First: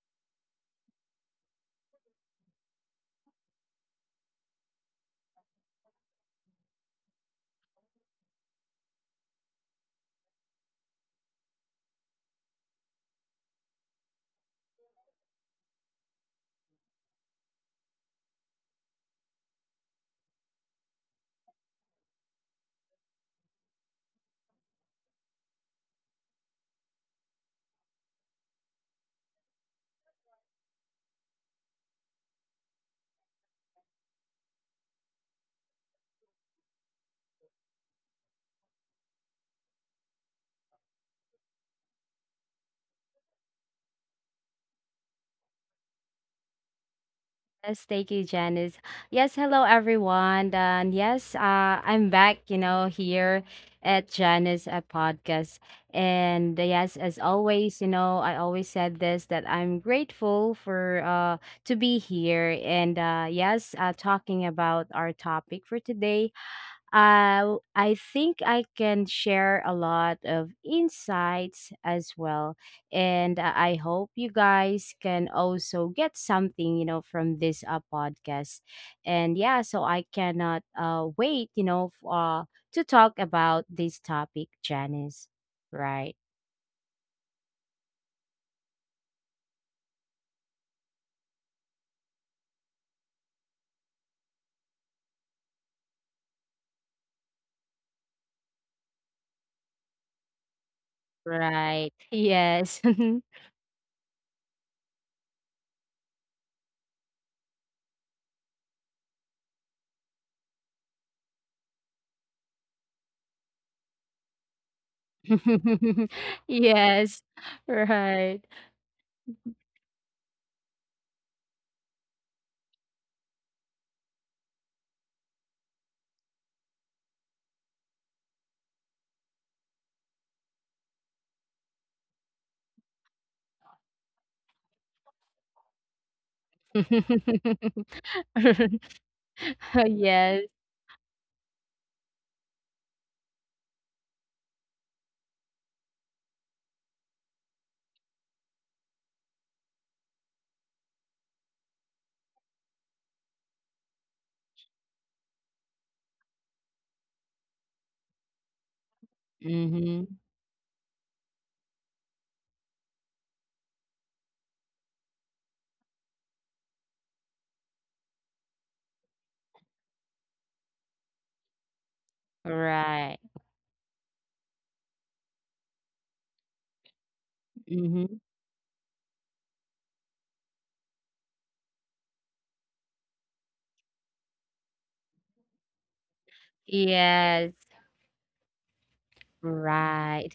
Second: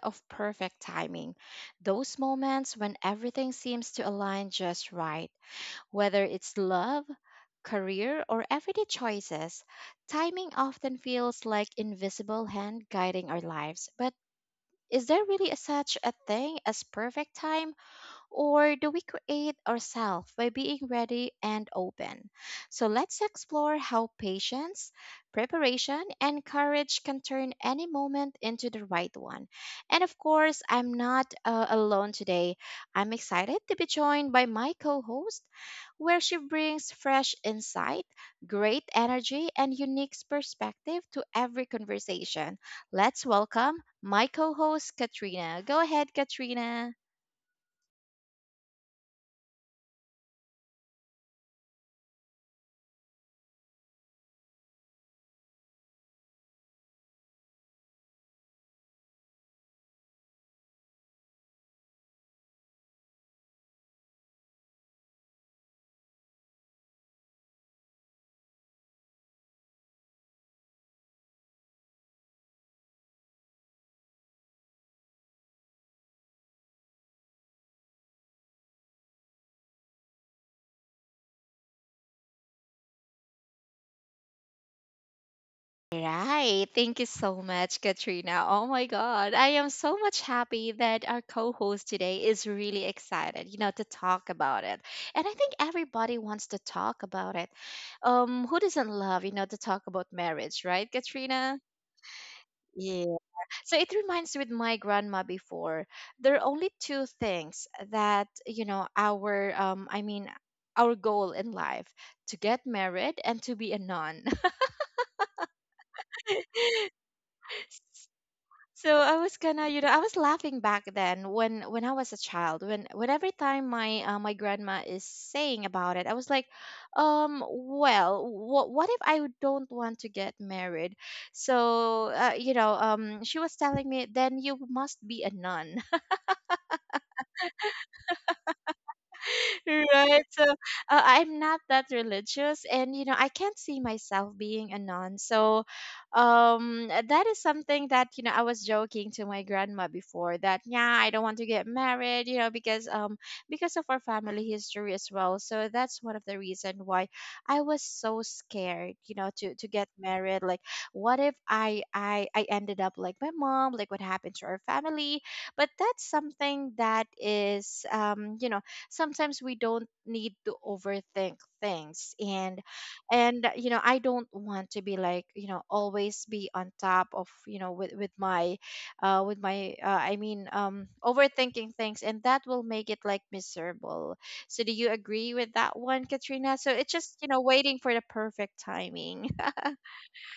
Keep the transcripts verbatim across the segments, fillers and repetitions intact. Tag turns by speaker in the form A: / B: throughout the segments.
A: of perfect timing. Those moments when everything seems to align just right, whether it's love, career, or everyday choices. Timing often feels like invisible hand guiding our lives. But is there really a, such a thing as perfect time? Or do we create ourselves by being ready and open? So let's explore how patience, preparation, and courage can turn any moment into the right one. And of course, I'm not uh, alone today. I'm excited to be joined by my co host, where she brings fresh insight, great energy, and unique perspective to every conversation. Let's welcome my co host, Katrina. Go ahead, Katrina.
B: Yes, thank you, Janice. Yes, hello everyone. And yes, uh, I'm back, you know, here at Janice a podcast. And uh, yes, as always, you know, I always said this that I'm grateful for uh to be here and uh yes, uh talking about our topic for today. uh, I think I can share a lot of insights as well. And uh, I hope you guys can also get something, you know, from this uh, podcast. And yeah, so I cannot uh, wait, you know, f- uh, to talk about this topic, Janice. Right,
A: Right. Thank you so much, Katrina. Oh my God. I am so much happy that our co host today is really excited, you know, to talk about it. And I think everybody wants to talk about it. Um, who doesn't love, you know, to talk about marriage, right, Katrina?
B: right. Yes.
A: Yeah. So it reminds me with my grandma before. There are only two things that, you know, our um I mean our goal in life to get married and to be a nun.
B: Yes, right.
A: So I was gonna, you know, I was laughing back then when when I was a child. When when every time my uh, my grandma is saying about it, I was like, um, well, what what if I don't want to get married? So uh, you know, um, she was telling me then you must be a nun. Right. So
B: Yes.
A: uh, I'm not that religious, and you know I can't see myself being a nun. So um, that is something that you know I was joking to my grandma before that yeah, I don't want to get married, you know, because um because of our family history as well. So that's one of the reason why I was so scared, you know, to to get
B: Mm-hmm.
A: married. Like, what if i i i ended up like my mom, like what happened to our family? But that's something that is um, you know, sometimes we don't need to overthink things. and
B: Right.
A: and uh, you know, I don't want to be like, you know, always be on top of, you know, with with
B: Mhm.
A: my uh with my uh, i mean um overthinking things, and that will make it like miserable. So do you agree with that one, Katrina? So it's just, you know,
B: Yes,
A: waiting for the perfect timing.
B: right.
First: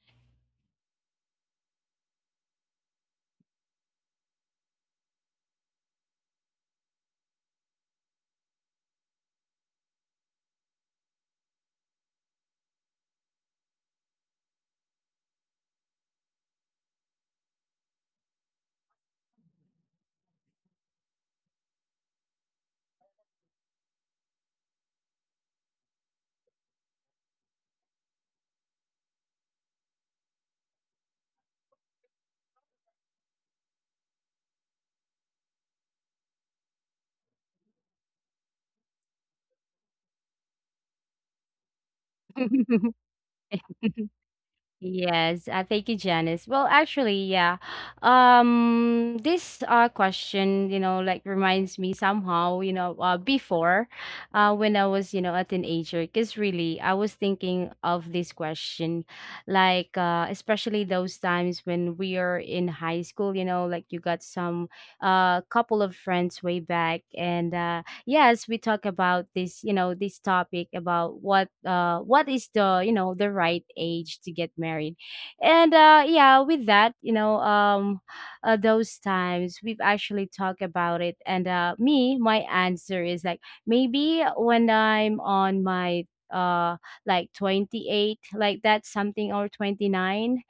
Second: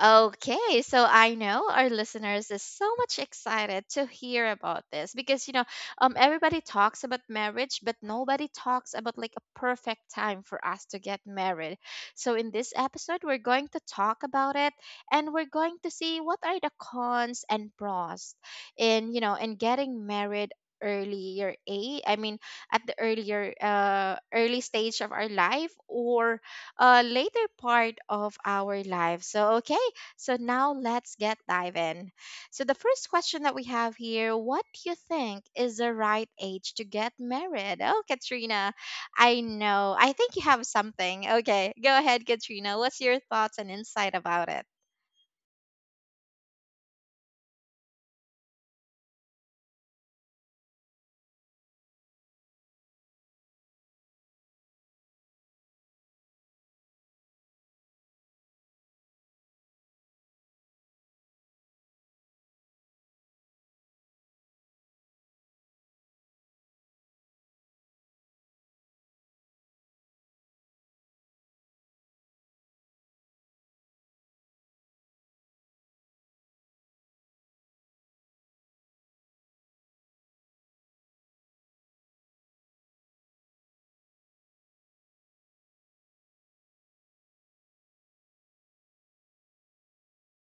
A: Okay, so I know our listeners is so much excited to hear about this because you know, um, everybody talks about marriage, but nobody talks about like a perfect time for us to get married. So in this episode, we're going to talk about it, and we're going to see what are the cons and pros in, you know, in getting married earlier a I mean at the earlier uh early stage of our life or a later part of our life. So, okay, so now let's get dive in. So the first question that we have here, what do you think is the right age to get married? Oh, Katrina, I know. I think you have something. Okay, go ahead, Katrina. What's your thoughts and insight about it?
B: Yes, uh, Thank you, Janice. Well, actually, yeah. Um, this uh question, you know, like reminds me somehow, you know, uh, before, uh, when I was, you know, a teenager, because really, I was thinking of this question, like, uh, especially those times when we are in high school, you know, like you got some, uh, couple of friends way back, and uh, yes, we talk about this, you know, this topic about what uh what is the, you know, the right age to get married. And uh yeah with that, you know, um uh, those times we've actually talked about it, and uh me, my answer is like maybe when I'm on my uh, like twenty-eight, like that, something, or twenty-nine.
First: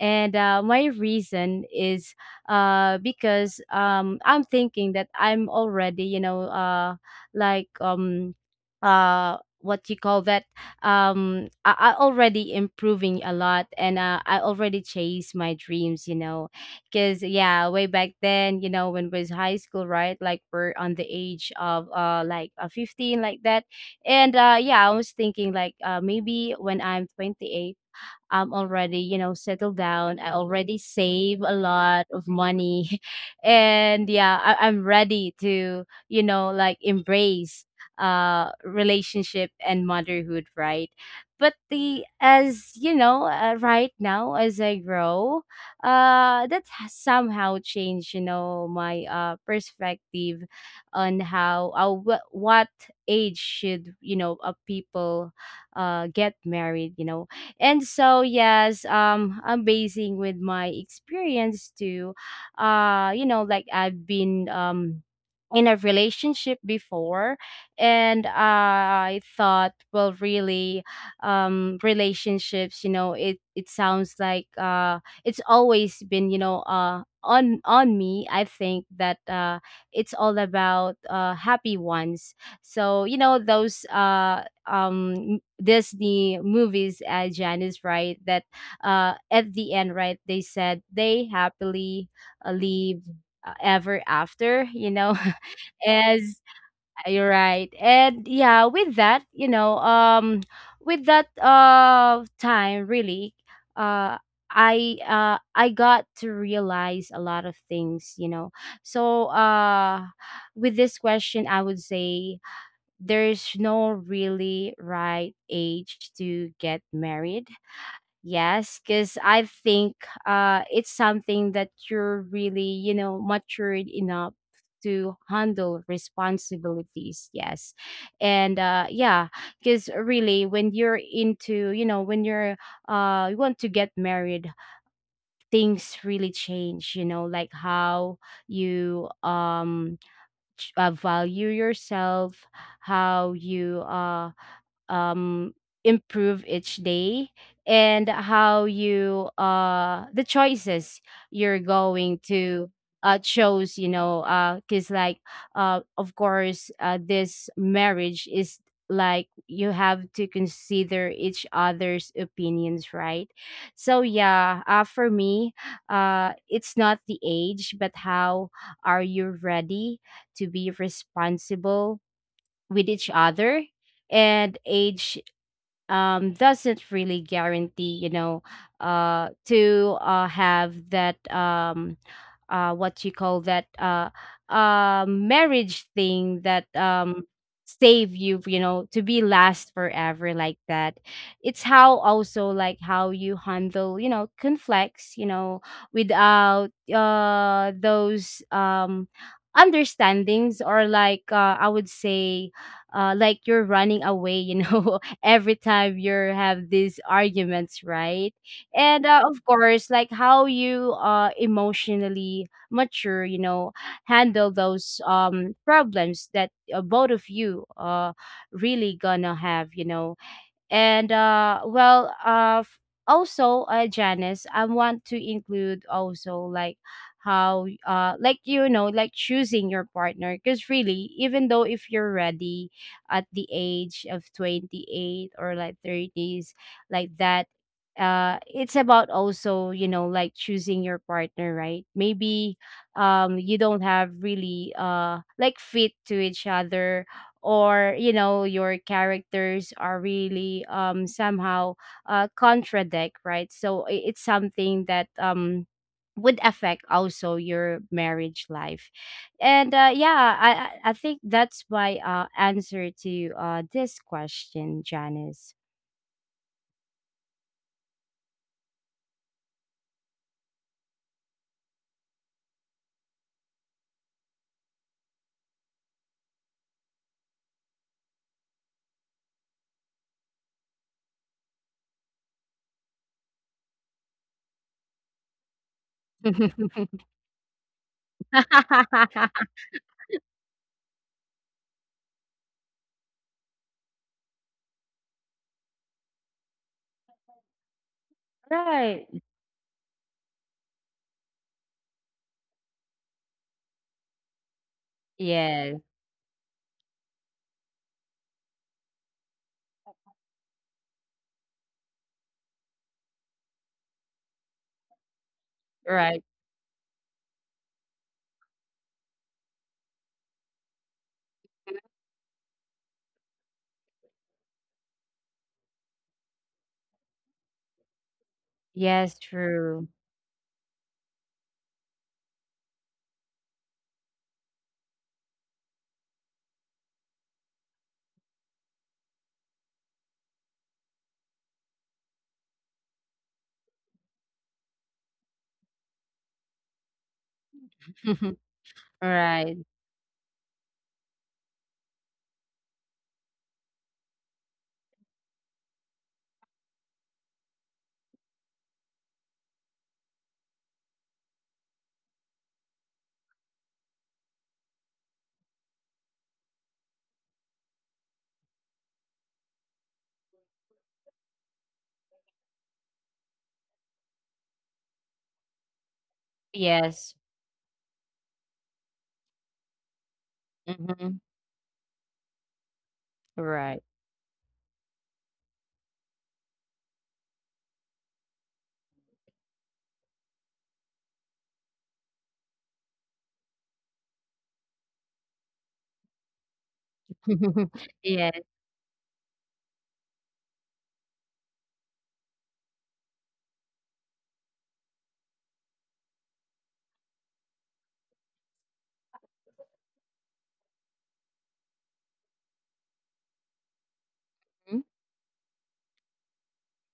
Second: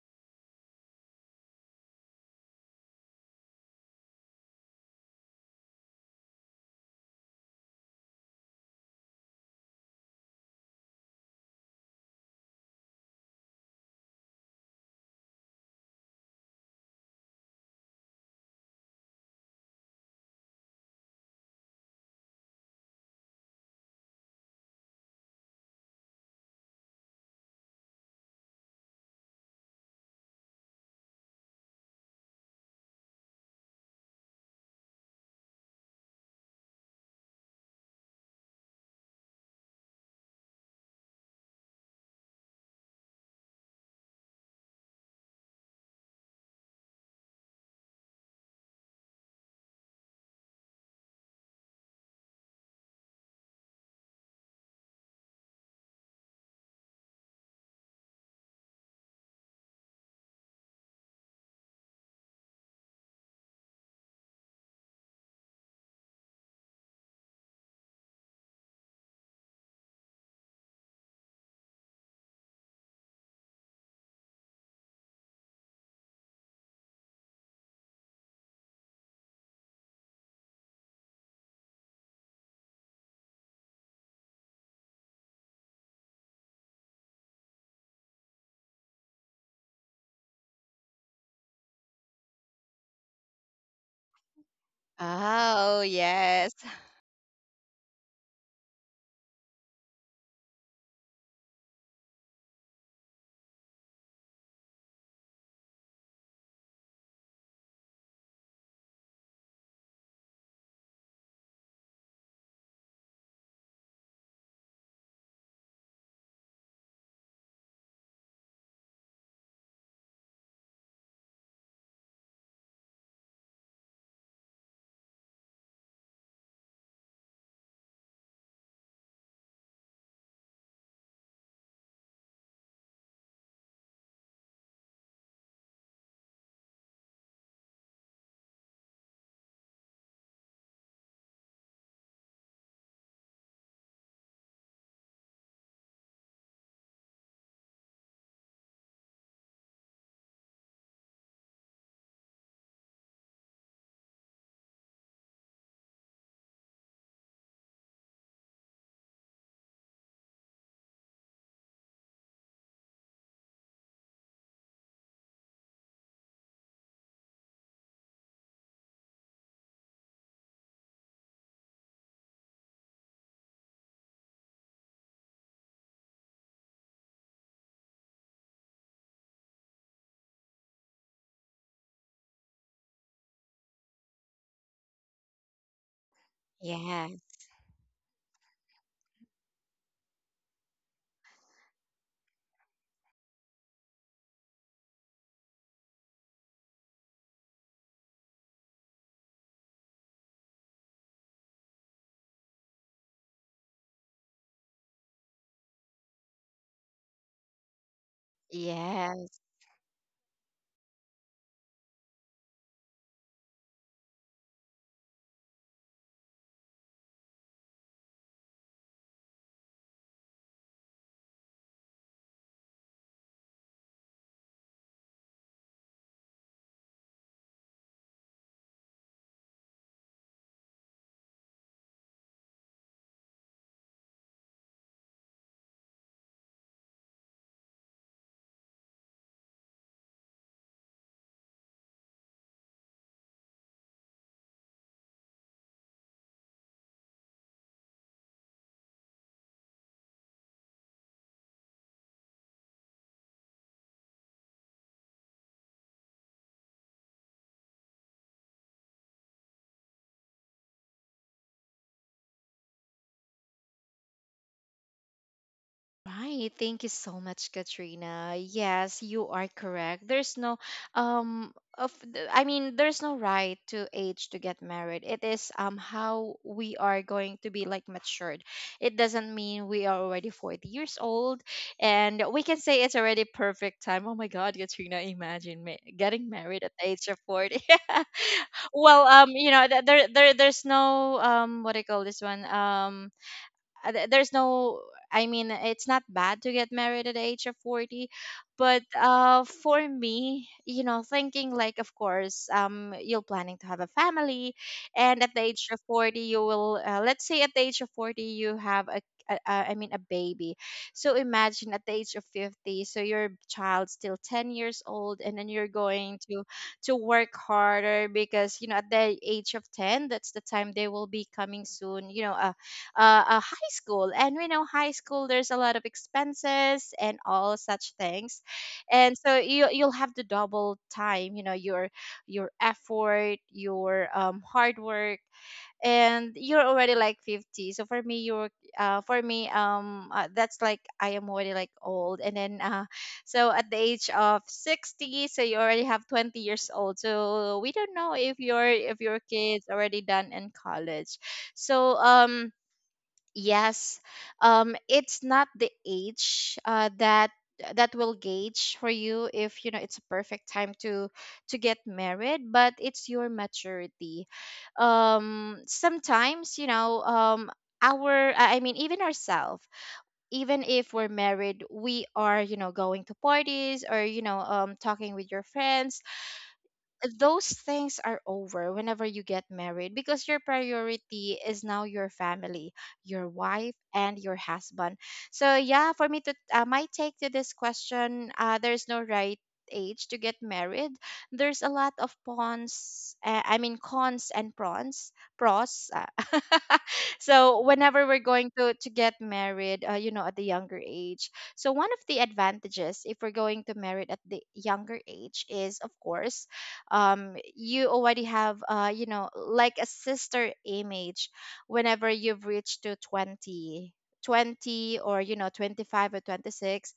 B: And uh, My reason is uh, because um, I'm thinking that I'm already, you know, uh, like um, uh, what you call that? Um, I, I already improving a lot, and uh, I already chase my dreams, you know, because yeah, way back then, you know, when was high school, right? Like we're on the age of uh, like uh, fifteen, like that, and uh, yeah, I was thinking like uh, maybe when I'm twenty-eight I'm already, you know, settled down. I already save a lot of money. And yeah, I- I'm ready to, you know, like embrace uh relationship and motherhood, right? But the, as you know, uh, right now as I grow, uh that has somehow changed, you know, my uh perspective on how uh, wh- what age should, you know, uh, people uh get married, you know. And so yes, um, amazing with my experience too. Uh you know, like I've been um, in a relationship before, and uh, I thought, well, really, um relationships, you know, it it sounds like uh, it's always been, you know, uh on on me. I think that uh it's all about uh, happy ones. So, you know, those uh um Disney movies as Janice, right? That uh, at the end, right, they said they happily uh, live uh, ever after, you know.
A: Oh,
B: As
A: yes.
B: you're right. And yeah, with that, you know, um with that uh time really, uh I uh I got to realize a lot of things, you know. So uh with this question, I would say there's no really right age to get married. Yes, because I think uh, it's something that you're really, you know, matured enough to handle responsibilities. Yes. And uh, yeah, because really, when you're into, you know, when you're, uh, you want to get married, things really change, you know, like how you um, ch- uh, value yourself, how you, uh, um, improve each day, and how you uh the choices you're going to uh chose, you know, uh because like uh, of course uh, this marriage is, like, you have to consider each other's opinions, right? So yeah, uh, for me, uh it's not the age, but how are you ready to be responsible with each other. And age um, doesn't really guarantee, you know, uh, to uh, have that um, uh, what you call that, uh, uh, marriage thing that
A: Yeah.
B: um, save you, you know, to be last forever, like that. It's how also, like, how you handle, you know, conflicts, you know, without uh those um, understandings, or like uh, I would say, uh, like you're running away, you know, every time you have these arguments, right? And
A: Yeah.
B: uh, of course, like how you uh, emotionally mature, you know, handle those um, problems that uh, both of you uh, really gonna have, you know. And uh, well, uh, f- also, uh, Janice, I want to include also like how, uh, like, you know, like choosing your partner. Because really, even though if you're ready at the age of twenty-eight, or like thirties, like that, uh, it's about also, you know, like choosing your partner, right? Maybe um, you don't have really uh, like fit to each other, or, you know, your characters are really um, somehow uh, contradict, right? So i- it's something that um, would affect also your marriage life. And uh yeah i i I think that's my uh answer to uh this question, Janice.
A: Right. Thank you so much, Katrina. Yes, you are correct. There's no um, of the- I mean, there's no right to age to get married. It is um, how we are going to be like matured. It doesn't mean we are already forty years old and we can say it's already perfect time. Oh my god, Katrina, imagine ma- getting married at the age of forty. Well, um, you know, th- there there there's no um, what do you call this one? Um uh, th- there's no, I mean, it's not bad to get married at the age of forty. But
B: Right.
A: uh, for me, you know, thinking, like, of course, um, you're planning to have a family, and at the age
B: Yes,
A: of forty, you will uh, let's say at the age of forty, you have a a- a- I mean, a baby. So imagine at the age of fifty, so your child's still ten years old, and then you're going
B: right.
A: to to work harder because you know at the age of ten, that's the time they will be coming soon, you know, uh, uh, a high school, and we know high school, there's a lot of expenses and all such things. And
B: Yes,
A: so you
B: true.
A: you'll have to double time, you know, your your effort, your um, hard work, and you're already like fifty. So for me, you're uh, for me um uh, that's like I am already like old. And then uh, so at the age of sixty, so you already have twenty years old, so we don't know if your if your
B: Right.
A: kids already done in college. So um, yes, um, it's not the age uh, that that will gauge for you if you know it's a perfect time to to get married, but it's your maturity. Um, sometimes you know, um, our I I mean, even ourselves, even if we're married, we are, you know, going to parties or you know um, talking with your friends.
B: Yes.
A: Those things are over whenever you get married because your
B: Hmm.
A: priority is now your family, your wife,
B: Right.
A: and your husband. So, yeah, for me to uh, my take to this question, uh, there's no right age to get married. There's a lot of pawns, uh, I mean, cons and prawns, pros. Uh, so, whenever we're
B: Yes.
A: going to, to get married, uh, you know, at the younger age. So, one of the advantages if we're going to married at the younger age is, of course, um, you already have uh, you know, like a sister image whenever you've reached to twenty twenty or you know twenty-five or twenty-six.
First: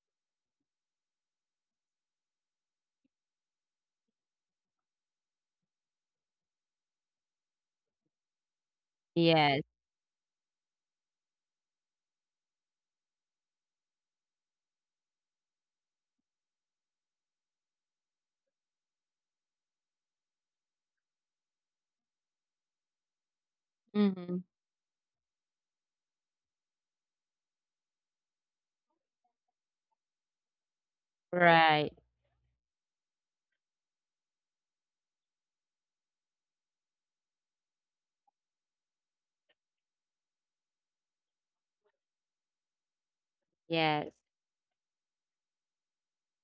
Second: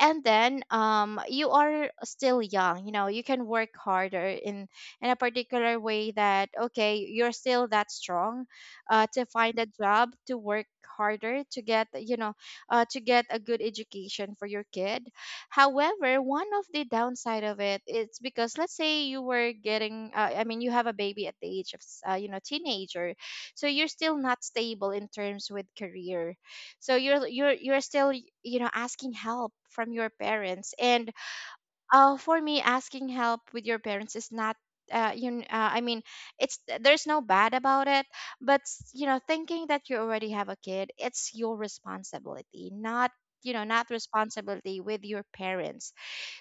A: And then um, you are still young, you know, you can work harder in in a particular way that okay, you're still that strong uh, to find
B: Yes.
A: a job, to work harder, to get, you know, uh, to get a good education for your kid. However, one of the downside of it is because let's say you were getting, uh, I mean, you have a baby at the age of, s- uh, you know, teenager, so you're still
B: Mhm.
A: not stable in terms with career. So you're you're you're still, you know, asking help from your parents. And
B: Right.
A: uh, for me, asking help with your parents is not. Uh, you, kn- uh, I mean, it's there's no bad about it, but s- you know, thinking that you already have a kid, it's your responsibility, not, you know, not
B: Yes.
A: responsibility with your parents.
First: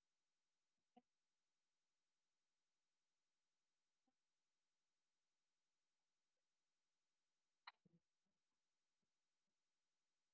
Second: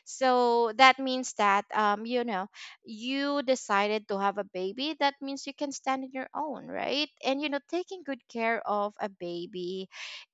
A: So that means that um, you know, you decided to have a baby. That means you can stand on your own, right? And you know, taking good care of a baby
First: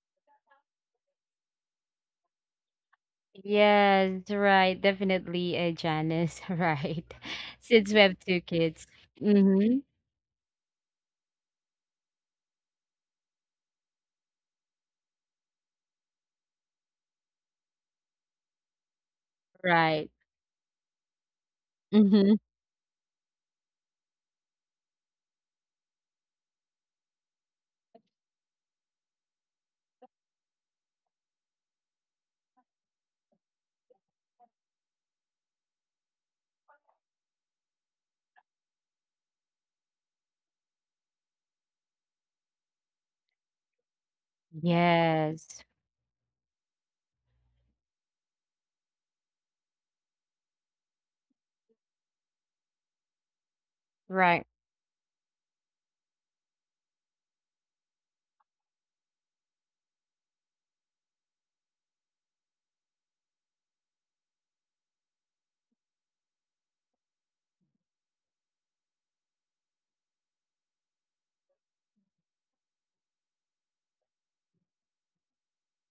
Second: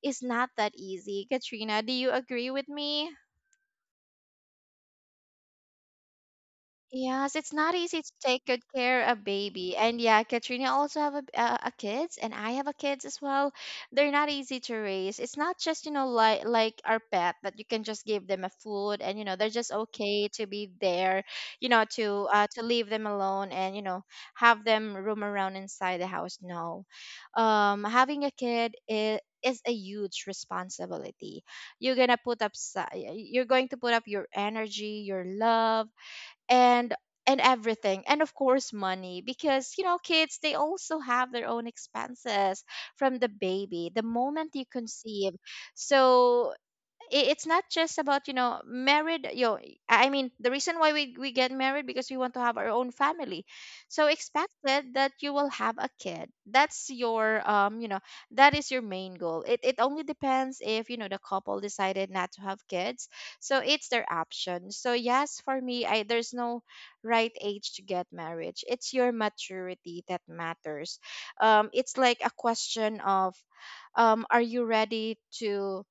A: is not that easy. Katrina, do you agree with me?
B: Yes, right. Definitely, uh, Janice. Right.
A: Yes, it's not
B: Since we
A: easy to
B: have two
A: take good
B: kids.
A: care of baby.
B: Mm-hmm.
A: And yeah, Katrina also have a, a, a kids, and I have a kids as well. They're not easy to raise. It's not just, you know, like like our pet that you can just give them a food, and you know, they're just
B: Right.
A: okay to be there, you know, to
B: Mm-hmm.
A: uh to leave them alone, and you know, have them roam around inside the house. No. Um, having a kid is is a huge responsibility. You're gonna put up, si- you're going to put up your energy, your love, and and everything, and of course money, because you know, kids, they also have their own expenses from the baby the moment you conceive.
B: Yes.
A: So i- it's not just about, you know, married yo I mean the reason why we, we get married because we want to have our own family. So
B: Right.
A: expected that you will have a kid. That's your um, you know, that is your main goal. It, it only depends if you know the couple decided not to have kids. So it's their option. So yes, for me, I there's no right age to get marriage. It's your maturity that matters. Um, it's like a question of um, are you ready to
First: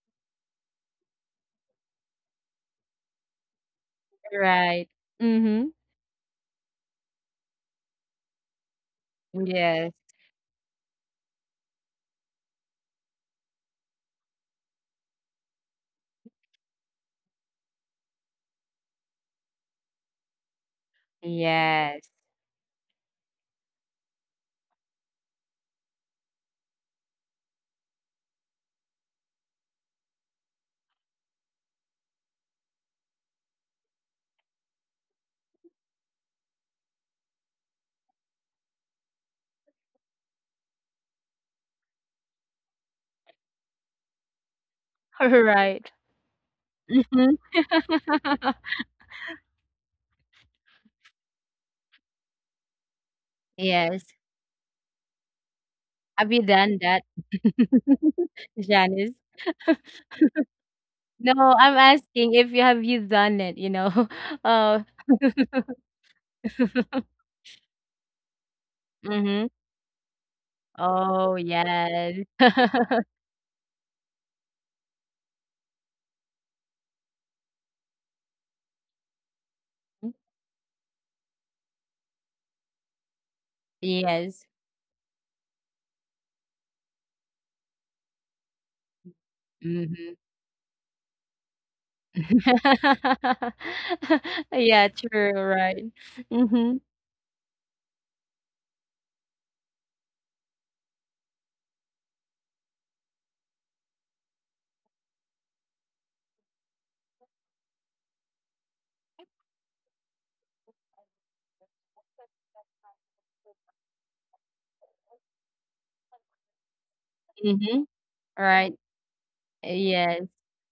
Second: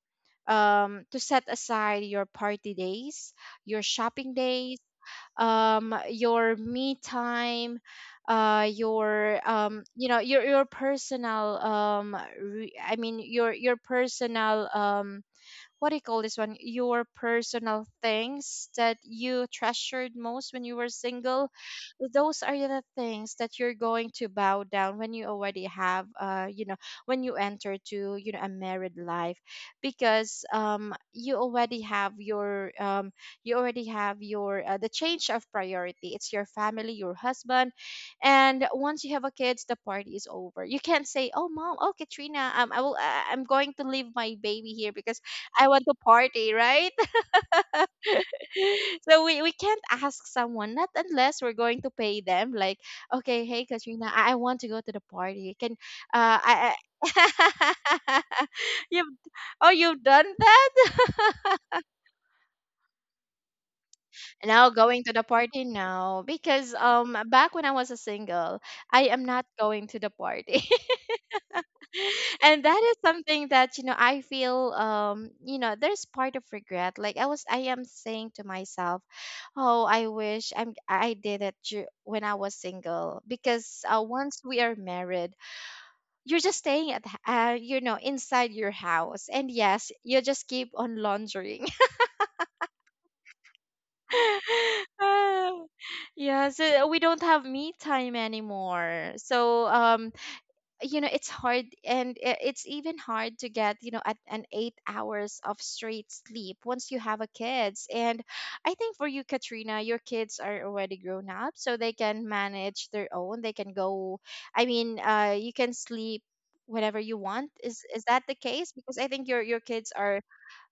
A: um, to set aside your party days, your shopping days,
B: Right. Mm-hmm.
A: um, your me time, uh, your um,
B: Yes.
A: you know, your your personal um, re- I mean your your personal um, what do you call this one? Your personal things that you treasured most when you were single.
B: Yes.
A: Those are the things that you're going to bow down when you already have, uh, you know, when you enter to, you know, a married life, because um, you already have your, um, you already have your uh, the change of priority. It's your family, your husband, and once you have a kids, the party is over. You can't say, "Oh, mom, oh Katrina, um, I will, I, I'm going to leave my baby here because I want
B: Right.
A: to party, right?"
B: Mm-hmm.
A: so we, we can't ask someone, not unless we're going to pay them. Like, okay, hey
B: Yes.
A: Katrina, I, I want to go to the party. Can
B: Have
A: uh
B: you
A: I,
B: done
A: I
B: that,
A: you've
B: Janice?
A: oh you've done that?
B: No, I'm asking if you have you done it, you know.
A: Now
B: Uh,
A: going to the party? No. Because um back when I was a single, I am not
B: mhm.
A: going to the party.
B: Oh, yes.
A: And that is something that you know I feel um you know there's part of regret, like i was I am saying to myself, oh I wish i'm I did it dur- when I was single because uh, once
B: Yes.
A: we are married you're just staying at h- uh, you know inside your house, and yes
B: Mhm.
A: you just keep on laundering.
B: Yeah, true,
A: Ah,
B: right.
A: yeah,
B: Mhm.
A: so we don't have me time anymore, so um you know it's hard, and i- it's even hard to get you know at an eight hours of straight sleep once you have a kids. And I think for you Katrina, your kids are already grown up so they can manage their own, they can go, I mean uh you can sleep whenever you want. is
B: Mhm.
A: is that the case?
B: Right.
A: Because I think your your kids are,
B: Yes.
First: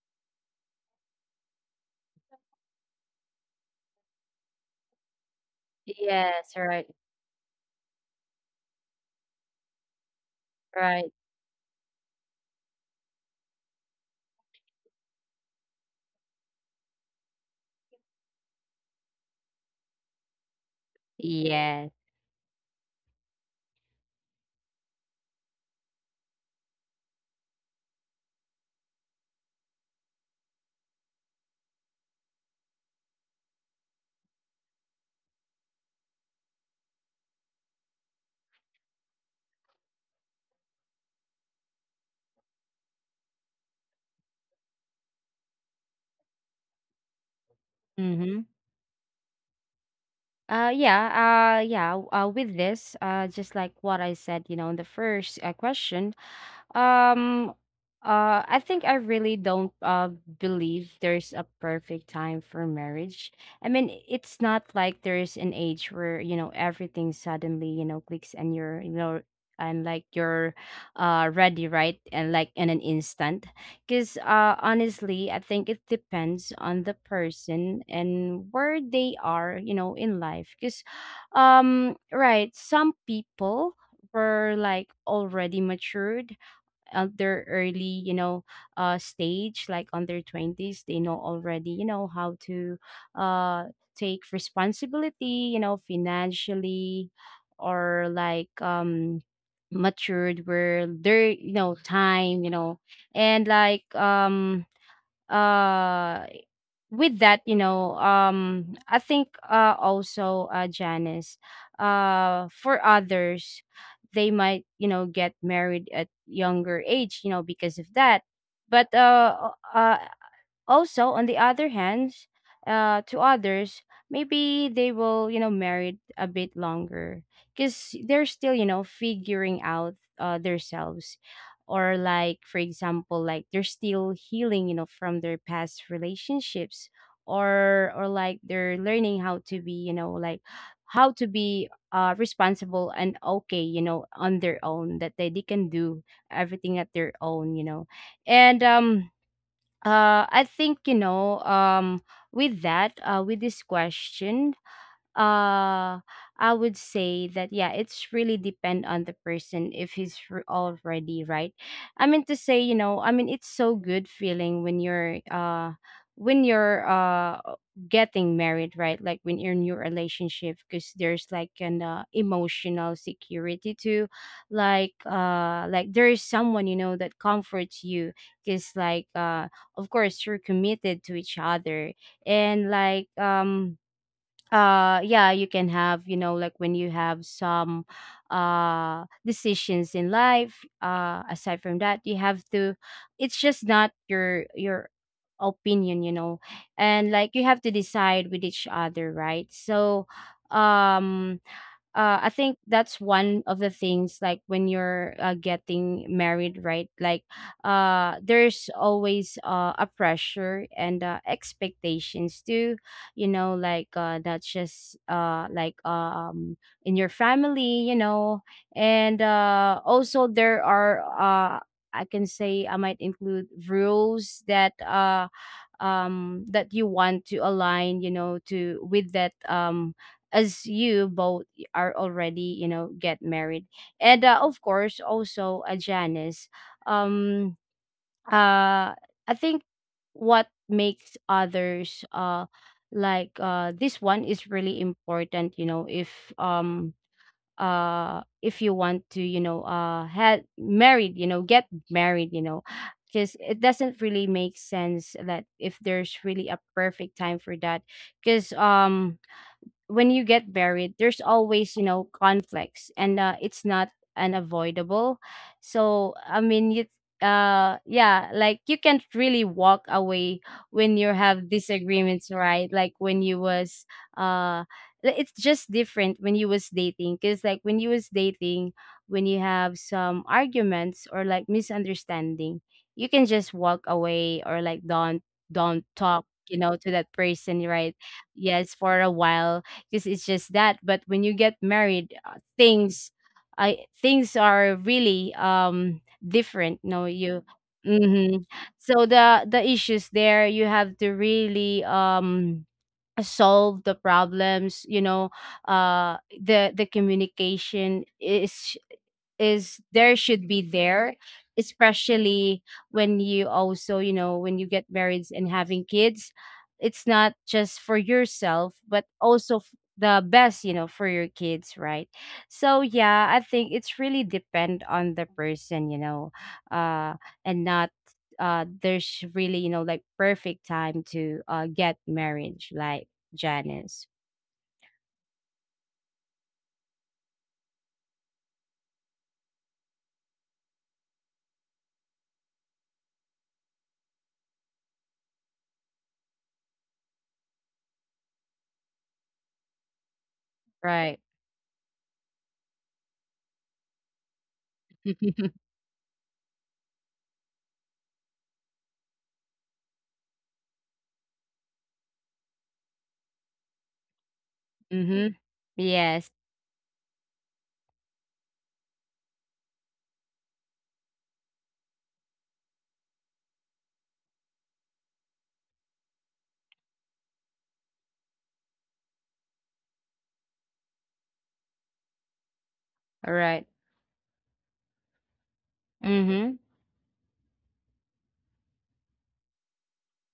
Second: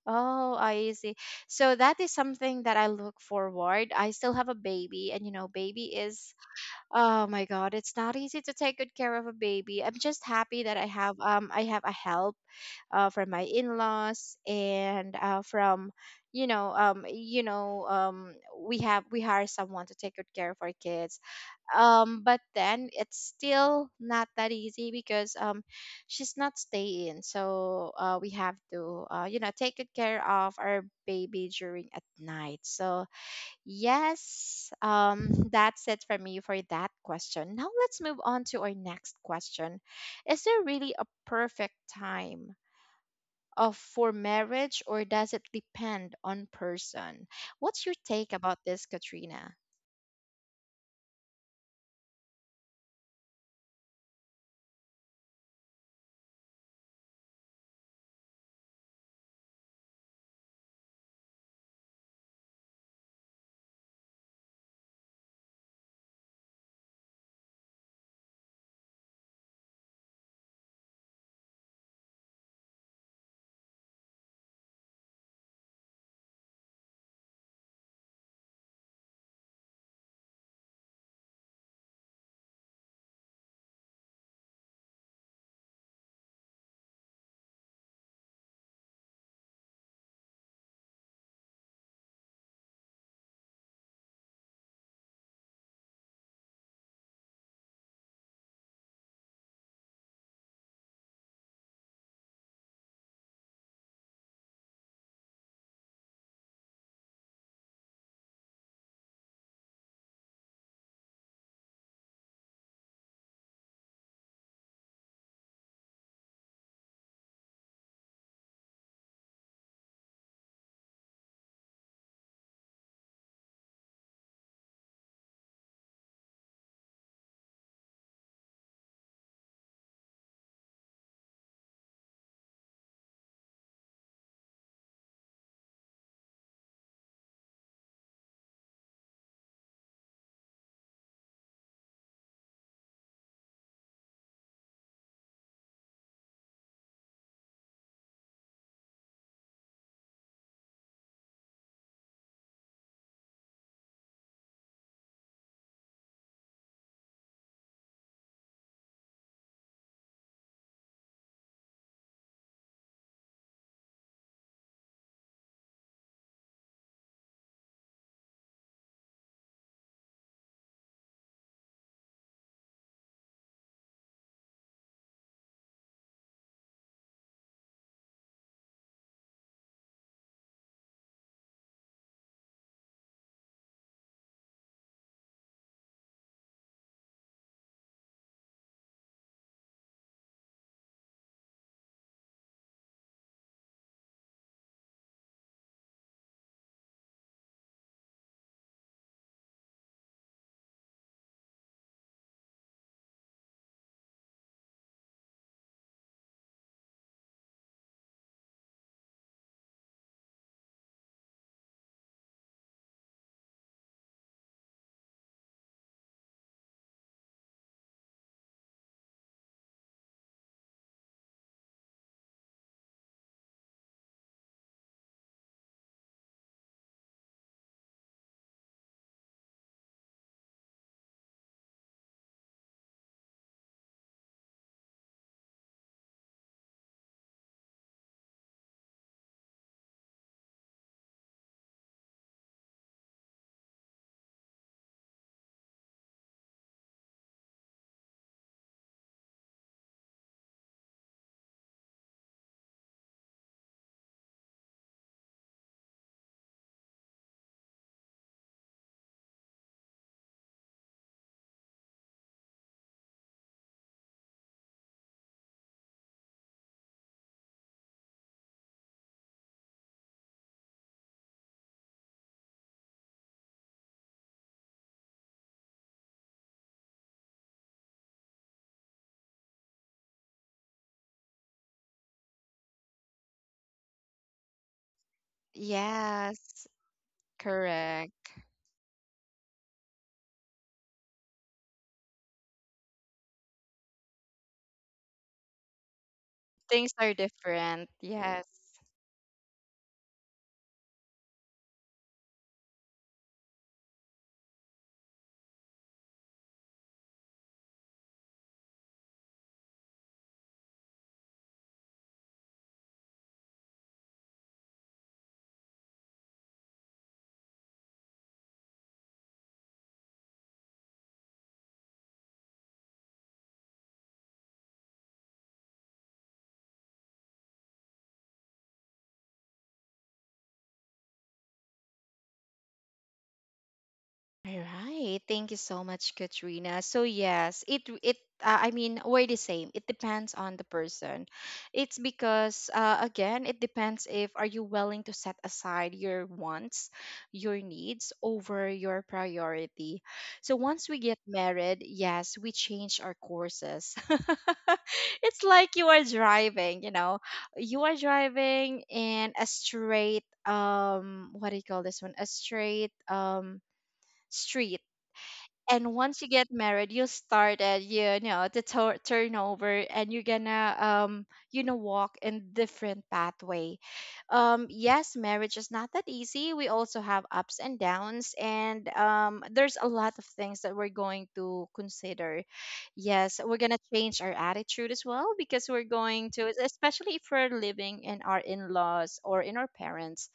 A: oh I see. So that is something that I look forward. I still have a baby, and you know baby is,
B: Yes, right.
A: oh my god, it's not easy to take good care of a baby. I'm just happy that I
B: Right.
A: have um I have a help uh from my in-laws and uh from you know um you know um We have we hire someone to take good care of our kids.
B: Yes.
A: Um but then it's still not that easy because um she's not staying. So uh we have to uh you know take good care of our baby during at night. So yes, um, that's it for me for that question. Now let's move on to our next question. Is there really a perfect time of for marriage, or does it depend on person? What's your take
B: Mhm.
A: about this, Katrina?
B: Uh yeah, uh yeah, uh with this, uh, just like what I said, you know, in the first uh, question, Um, uh, I think I really don't uh, believe there's a perfect time for marriage. I mean, it's not like there's an age where, you know, everything suddenly, you know, clicks, and you're, you know, and like you're uh ready, right? And like in an instant. Because uh honestly, I think it depends on the person and where they are, you know, in life. Because um, right, some people were like already matured at their early, you know, uh stage, like on their twenties. They know already, you know, how to uh take responsibility, you know, financially, or like um, matured where their, you know, time, you know, and like um, uh with that, you know, um, I think uh, also, uh, Janice, uh, for others, they might, you know, get married at younger age, you know, because of that. But uh, uh, also, on the other hand, uh, to others, maybe they will, you know, marry a bit longer because they're still, you know, figuring out uh, themselves, or like, for example, like they're still healing, you know, from their past relationships, or or like they're learning how to be, you know, like how to be uh, responsible and okay, you know, on their own, that they, they can do everything at their own, you know. And um uh, I think you know. Um, with that, uh, with this question, uh I would say that yeah, it's really depend on the person if he's r- already right. I mean to say, you know, I mean it's so good feeling when you're uh when you're uh getting married, right? Like when you're in your relationship, because there's like an uh, emotional security too, like uh, like there is someone, you know, that comforts you, because like uh, of course you're committed to each other, and like um, uh, yeah, you can have, you know, like when you have some uh decisions in life, uh, aside from that, you have to, it's just not your your opinion, you know, and like you have to decide with each other, right? So um, uh, I think that's one of the things like when you're uh, getting married, right? Like, uh, there's always uh, a pressure and uh, expectations too. You know, like uh, that's just uh, like um, in your family, you know, and uh, also there are uh, I can say, I might include rules that uh um that you want to align, you know, to with that um, as you both are already, you know, get married. And uh, of course, also, uh, Janice, um uh I think what makes others uh, like uh, this one is really important, you know, if um, uh, if you want to, you know, uh had married you know get married, you know. Because it doesn't really make sense that if there's really a perfect time for that, because um, when you get married, there's always, you know, conflicts and uh, it's not unavoidable. So, I mean, you, uh, yeah, like you can't really walk away when you have disagreements, right? Like when you was, uh, li- it's just different when you was dating, because like when you was dating, when you have some arguments or like misunderstanding, you can just walk away, or like don't, don't talk, you
A: Yes,
B: know, to that person, right?
A: correct.
B: Yes, for a while, because it's just that. But when you get married, uh, things, I things are really um, different.
A: Things
B: No,
A: are
B: you.
A: different. Yes.
B: hmm So the the issues there, you have to really um solve the problems. You know, uh, the the communication is is there, should be there, especially when you also you know when you get married and having kids, it's not just for yourself but also f- the best you know for your kids, right? So yeah, I think it's really depend on the person, you know uh and not, uh there's really, you know like, perfect time to uh get marriage, like, Janice.
A: All right. Thank you so much, Katrina. So yes, it it uh, I mean we're the same. It depends on the person. It's because uh, again, it depends if are you willing to set aside your wants, your needs over your priority. So once we
B: Right.
A: get married, yes, we change our courses. It's like you are driving. You know, you are driving in a straight um what do you call this one? A straight um street.
B: Mhm.
A: And once you
B: Yes.
A: get married, you started, you know, the to- turnover, and you're gonna, um, you know, walk in different pathway. Um, yes, marriage is not that easy. We also have ups and downs, and um, there's a lot of things that we're going to consider. Yes, we're
B: Right.
A: gonna change our attitude as well because we're going to,
B: Mhm.
A: especially if we're living in our in-laws or in our parents,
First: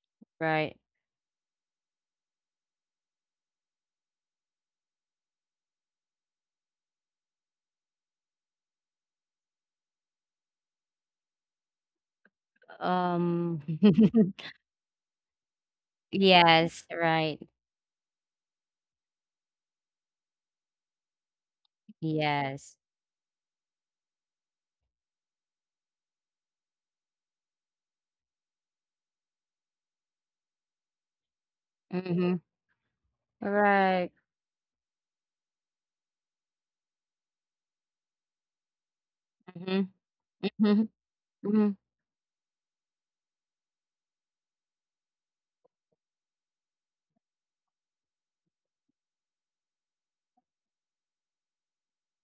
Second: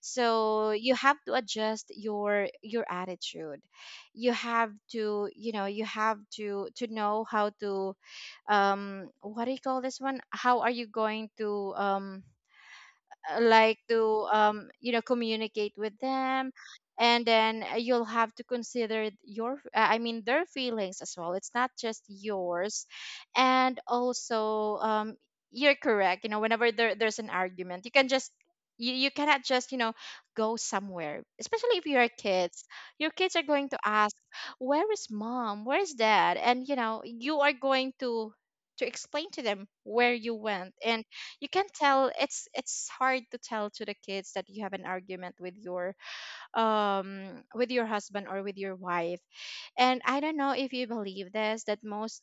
A: so
B: Right.
A: you have to adjust your your attitude. You have to you know you have to to know how to um what do you call this one? How are you going to um uh,
B: Um.
A: like to um, you know communicate with them?
B: Yes.
A: And
B: Right.
A: then uh, you'll have to consider your uh, I mean their feelings as well, it's not just
B: Yes.
A: yours. And also, um, you're correct, you know whenever there, there's an argument, you can just, you, you cannot just you know go somewhere, especially if you're
B: Mhm.
A: kids, your kids are going to
B: Right.
A: ask, where is mom, where is dad? And you know you are going to to explain to them
B: Mhm.
A: where you went.
B: Mhm.
A: And you can
B: Mhm.
A: tell it's it's hard to tell to the kids that you have an argument with your um with your husband or with your wife. And I don't know if you believe this, that most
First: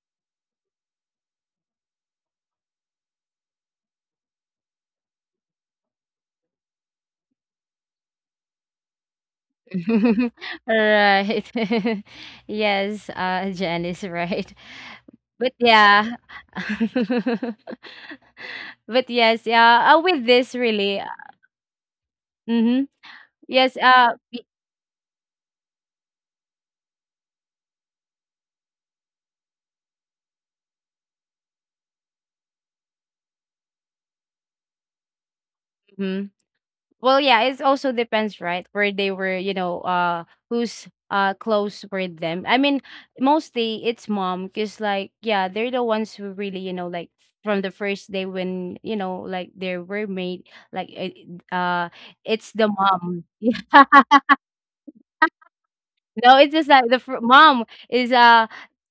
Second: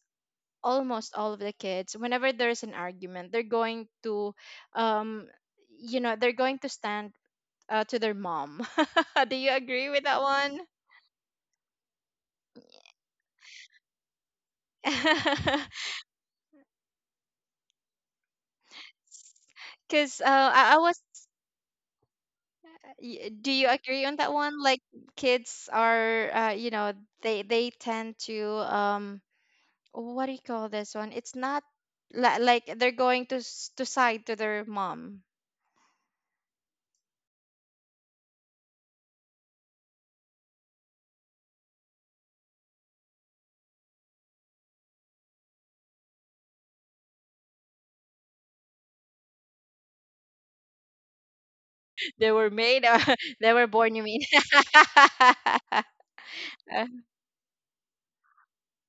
A: almost all of the kids whenever there's an argument, they're going to um you know they're going to stand uh, to their mom. Do you agree with that one?
B: Right. Yes, uh, Jen is right. But yeah. But yes, yeah. Uh,
A: Because uh,
B: with this
A: I, I was,
B: really. uh, Mm-hmm.
A: y- do you
B: Yes,
A: agree
B: uh,
A: on that one, like kids are uh, you know, they they tend to um what do you call this one? It's not li- like they're going to s- to side to their mom.
B: mhm. Well, yeah, it also depends, right? Where they were, you know, uh, who's uh close with them. I mean, mostly it's mom, 'cause like, yeah, they're the ones who really, you know, like, from the first day when, you know, like, they were made, like, it- uh,
A: They
B: it's
A: were
B: the
A: made. Uh,
B: mom.
A: they were born, you mean?
B: No, it's just that the fr- mom is uh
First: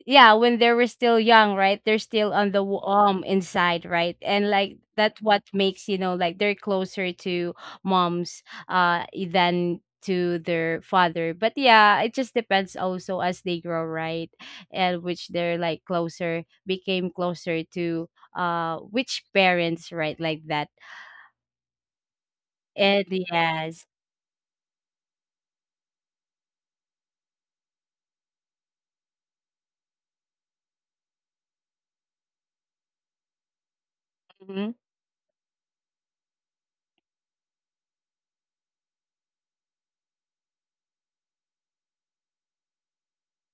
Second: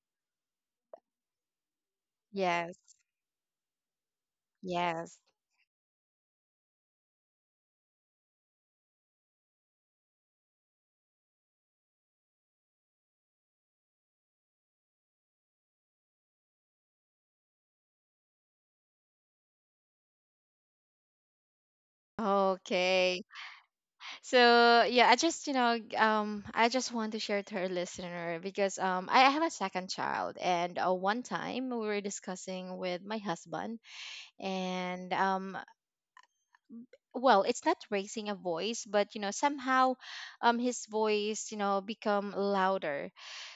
B: yeah, when they were still young, right? They're still on the
A: Yes.
B: w- um inside, right? And like
A: Yes.
B: that's what makes, you know, like, they're closer to moms, uh e, than to their father. But yeah, it just depends also as they grow, right? And which they're like closer, became closer to uh which parents, right? Like that. And
A: Okay.
B: yes.
A: So yeah, I just you know g- um I just want to share to her listener because um I I have a second child, and uh, one time we were discussing with my husband,
B: Mhm.
A: and um well it's not raising a voice, but you know somehow um his voice you know become louder.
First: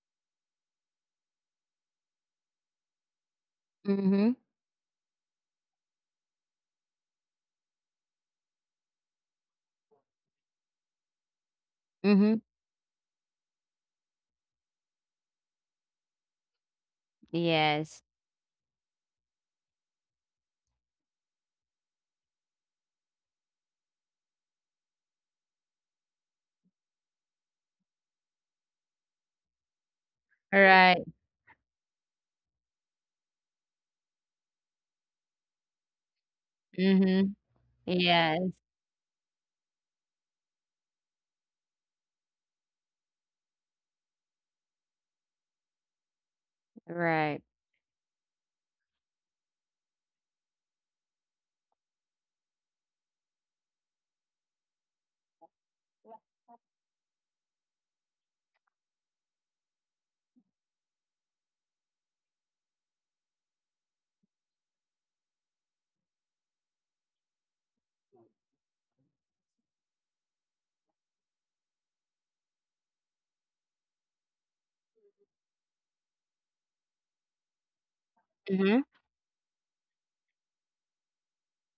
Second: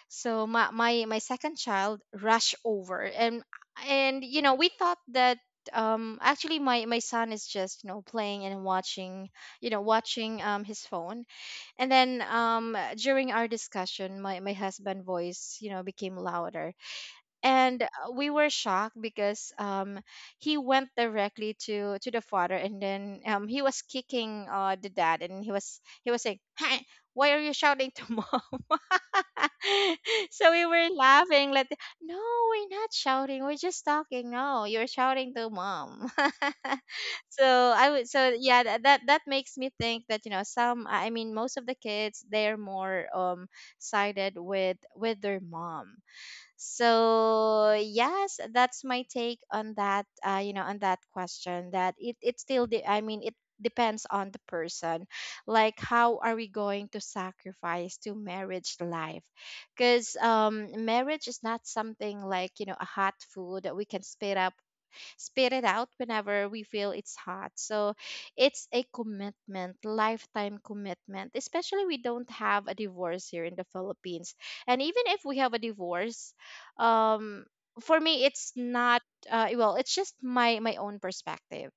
A: So my my, my second child rushed over. and and
B: Mhm.
A: you know we thought that um actually my my son is just you know playing and watching, you know watching um his phone. And then
B: Mhm.
A: um during our discussion my my husband voice you know became louder. And uh,
B: Yes.
A: we were shocked because um, he went directly to to the father, and then um, he was kicking uh, the dad, and he was he was saying, hey, why are you shouting to mom? So
B: All
A: we were
B: right.
A: laughing like, no, we're not shouting, we're just talking, no, you're shouting to mom.
B: Mm-hmm.
A: So I would, so
B: Yes,
A: yeah, that, that that makes me think that you know some, I mean most of the kids, they're more um sided with with their mom.
B: right.
A: So yes, that's my take on that. Uh, you know, on that question, that it it still, De- I mean, it depends on the person. Like, how are we going to sacrifice to marriage life? Because um, marriage is not something like you know a hot food that we can spit up spit it out whenever we feel it's hot. So it's a commitment, lifetime commitment, especially we don't have a divorce here in the Philippines. And even if we have a divorce, um, for me, it's
B: Mhm,
A: not, uh, well, it's just my, my own perspective.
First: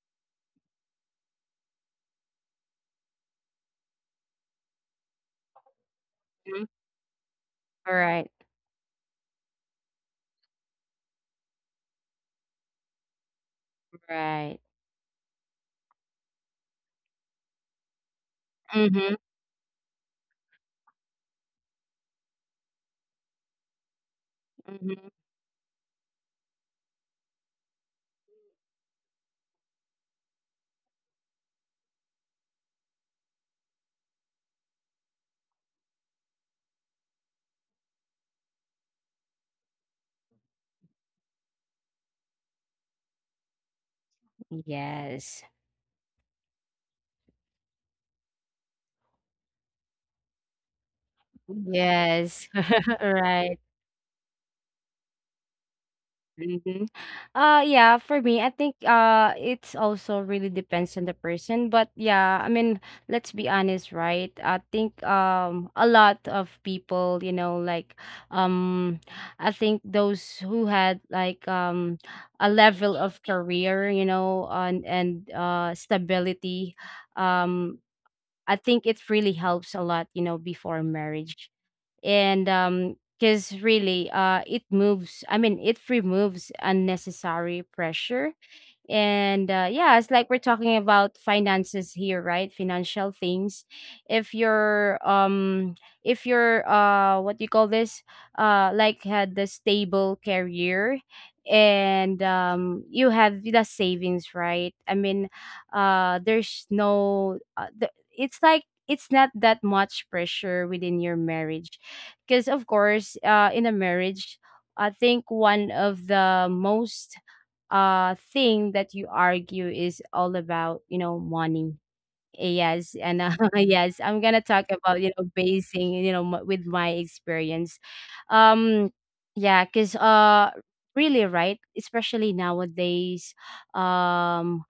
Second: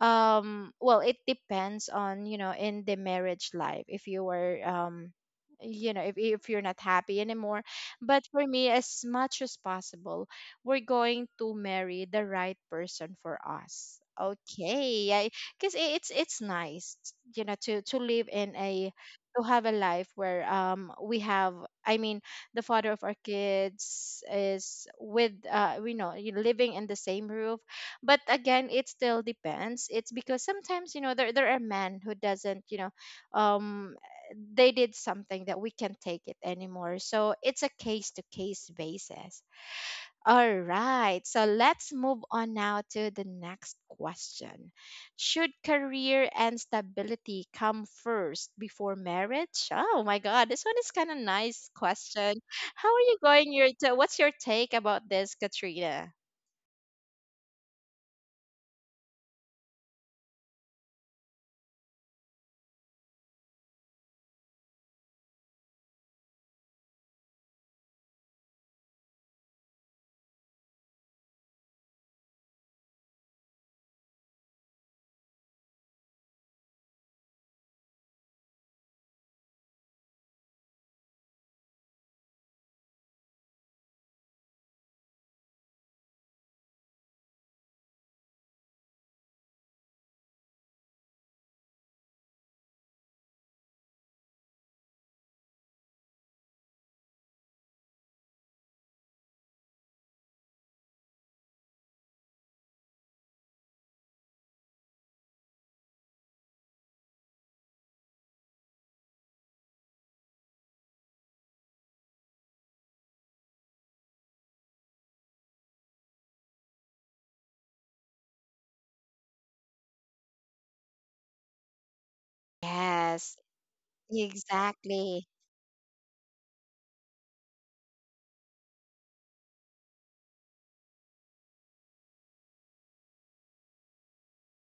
A: um Well it depends on you know in the marriage life, if you were um you know if, if you're
B: mhm.
A: not happy anymore. But
B: Right,
A: for me, as much as possible, we're going to marry the right person for us,
B: right.
A: okay? Because it's it's nice, you know, to to live in a,
B: Mhm,
A: to have a life where um we have, I mean, the father of our kids is
B: mhm.
A: with uh we know you know living in the same roof. But again it still depends, it's because sometimes you know there, there are men who doesn't you know um they did something that we can't take it anymore, so it's a case to case basis. All right, so let's move on now to the next question.
B: Yes.
A: Should career and stability come first before marriage? Oh my god, this one is kind of nice question.
B: Yes.
A: How are you going
B: Right.
A: your t- what's your take about this, Katrina?
B: Mhm. Uh yeah, for me, I think uh it's also really depends on the person, but yeah, I mean, let's be honest, right? I think um a lot of people, you know, like, um I think those who had, like, um a level of career, you know, and and uh stability, um I think it really helps a lot, you know, before marriage. And um because really, uh it moves I mean it removes unnecessary pressure. And uh, yeah, it's like we're talking about finances here, right? Financial things. If you're um if you're uh What do you call this? Uh like, had the stable career, and um you have the savings, right? I mean, uh there's no, uh, the, it's like, it's not that much pressure within your marriage, because, of course, uh in a marriage, I think one of the most uh thing that you argue is all about, you know money. Yes, and uh,
A: Yes,
B: yes, I'm gonna talk about, you know
A: exactly.
B: basing, you know m- with my experience. um yeah, because uh really, right? Especially nowadays, um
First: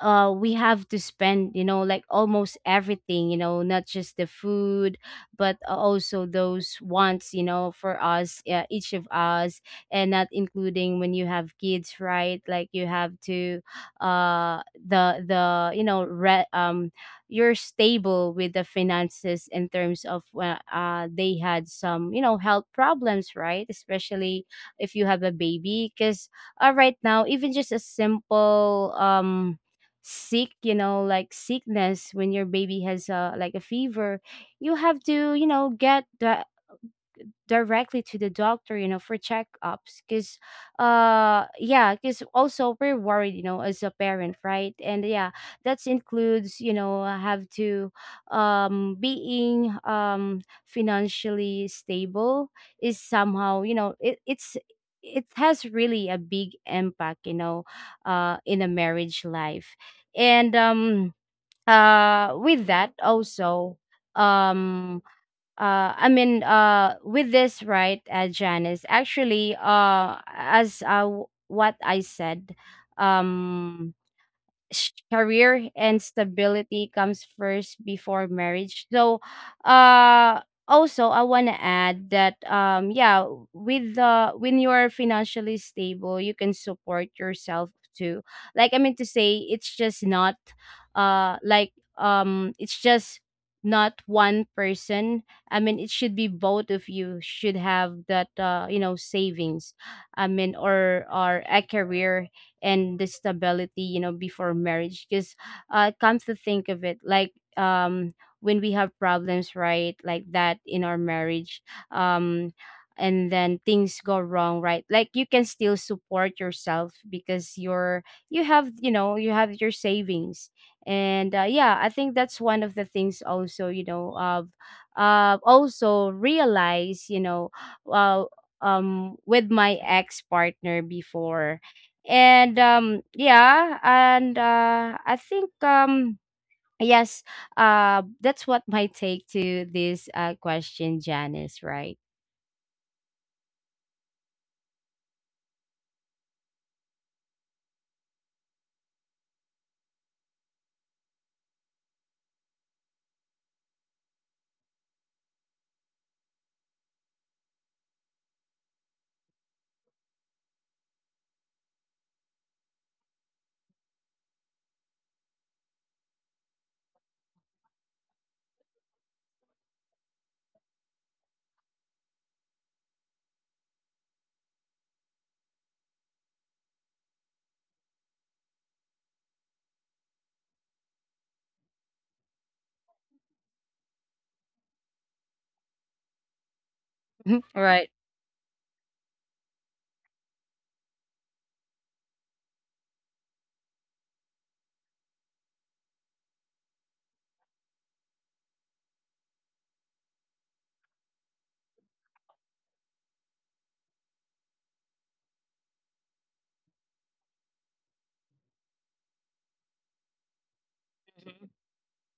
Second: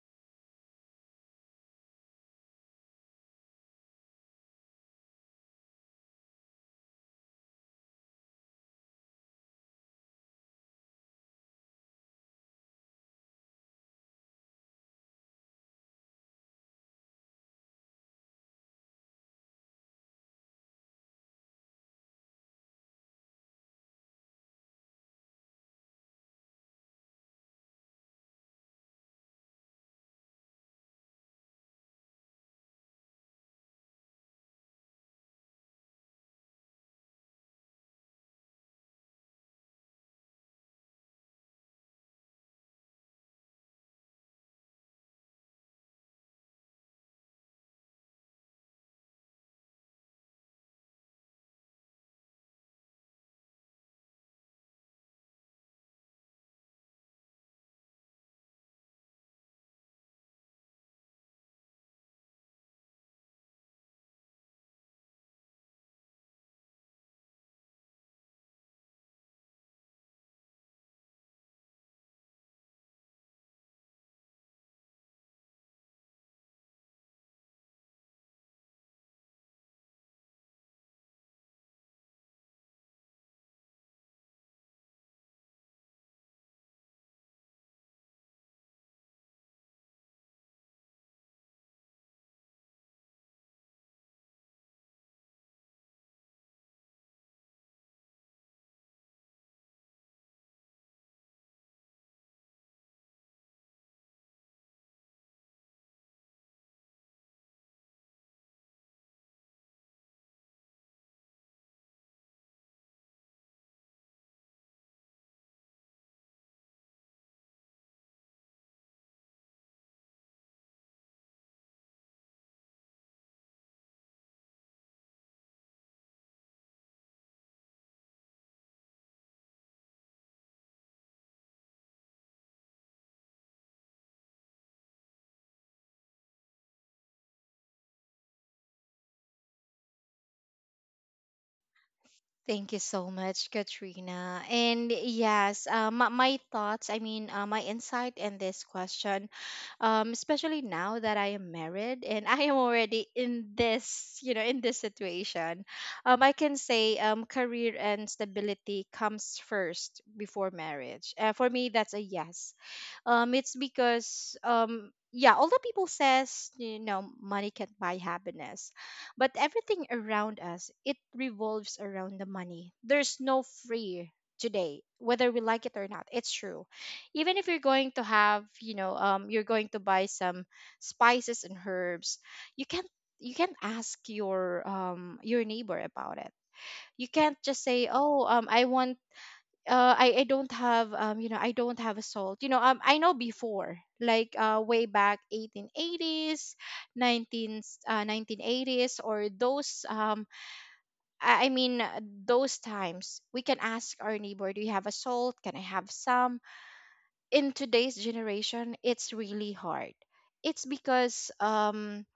B: uh we have to spend, you know like, almost everything, you know not just the food, but a- also those wants, you know for us, uh, each of us. And not including when you have kids, right? Like, you have to uh the the you know re- um you're stable with the finances in terms of, uh, uh they had some, you know health problems, right? Especially if you have a baby, because uh, right now, even just a simple, um sick you know like sickness, when your baby has, uh, like, a fever, you have to, you know get the directly to the doctor, you know for checkups, because uh yeah, because also we're worried, you know as a parent, right? And yeah, that includes, you know have to um being, um financially stable is somehow, you know it, it's it has really a big impact, you know uh in a marriage life. And um uh with that also, um uh I mean, uh with this right, uh, Janice, actually, uh as uh w- what I said, um sh- career and stability comes first before marriage. So, uh, also, I want to add that, um, yeah, with the when you are financially stable, you can support yourself too. Like, I mean to say, it's just not, uh, like um, it's just not one person. I mean, it should be, both of you should have that, uh you know savings. I mean, or or a career, and the stability, you know before marriage, because uh come to think of it, like, um when we have problems, right? Like that, in our marriage, um and then things go wrong, right? Like, you can still support yourself because you're you have you know you have your savings. And uh, yeah, I think that's one of the things also, you know of uh, also realize, you know uh, um with my ex partner before. And um yeah, and uh I think, um yes, uh that's what my take to this, uh question, Janice, right?
A: Thank you so much, Katrina. And yes, uh, my, my thoughts, I mean, uh, my insight in this question, um, especially now that I am married, and I am already in this, you know, in this situation, um, I can say um, career and stability comes first before marriage. Uh, for me, that's a yes. Um it's because um yeah, all people says you know money can't buy happiness. But everything around us, it revolves around the money. There's no free today, whether we like it or not. It's true. Even if you're going to have, you know, um, you're going to buy some spices and herbs, you can't, you can't ask your um your neighbor about it. You can't
B: Mhm.
A: just
B: Right.
A: say, "Oh, um, I want uh, I, I don't have um you know I don't have a salt." You know um I know before, like uh way back eighteen eighties, nineteen uh, nineteen eighties or those um I I mean uh, those times we can ask our neighbor, do you have a salt? Can I have some? In today's generation, it's really hard. It's because um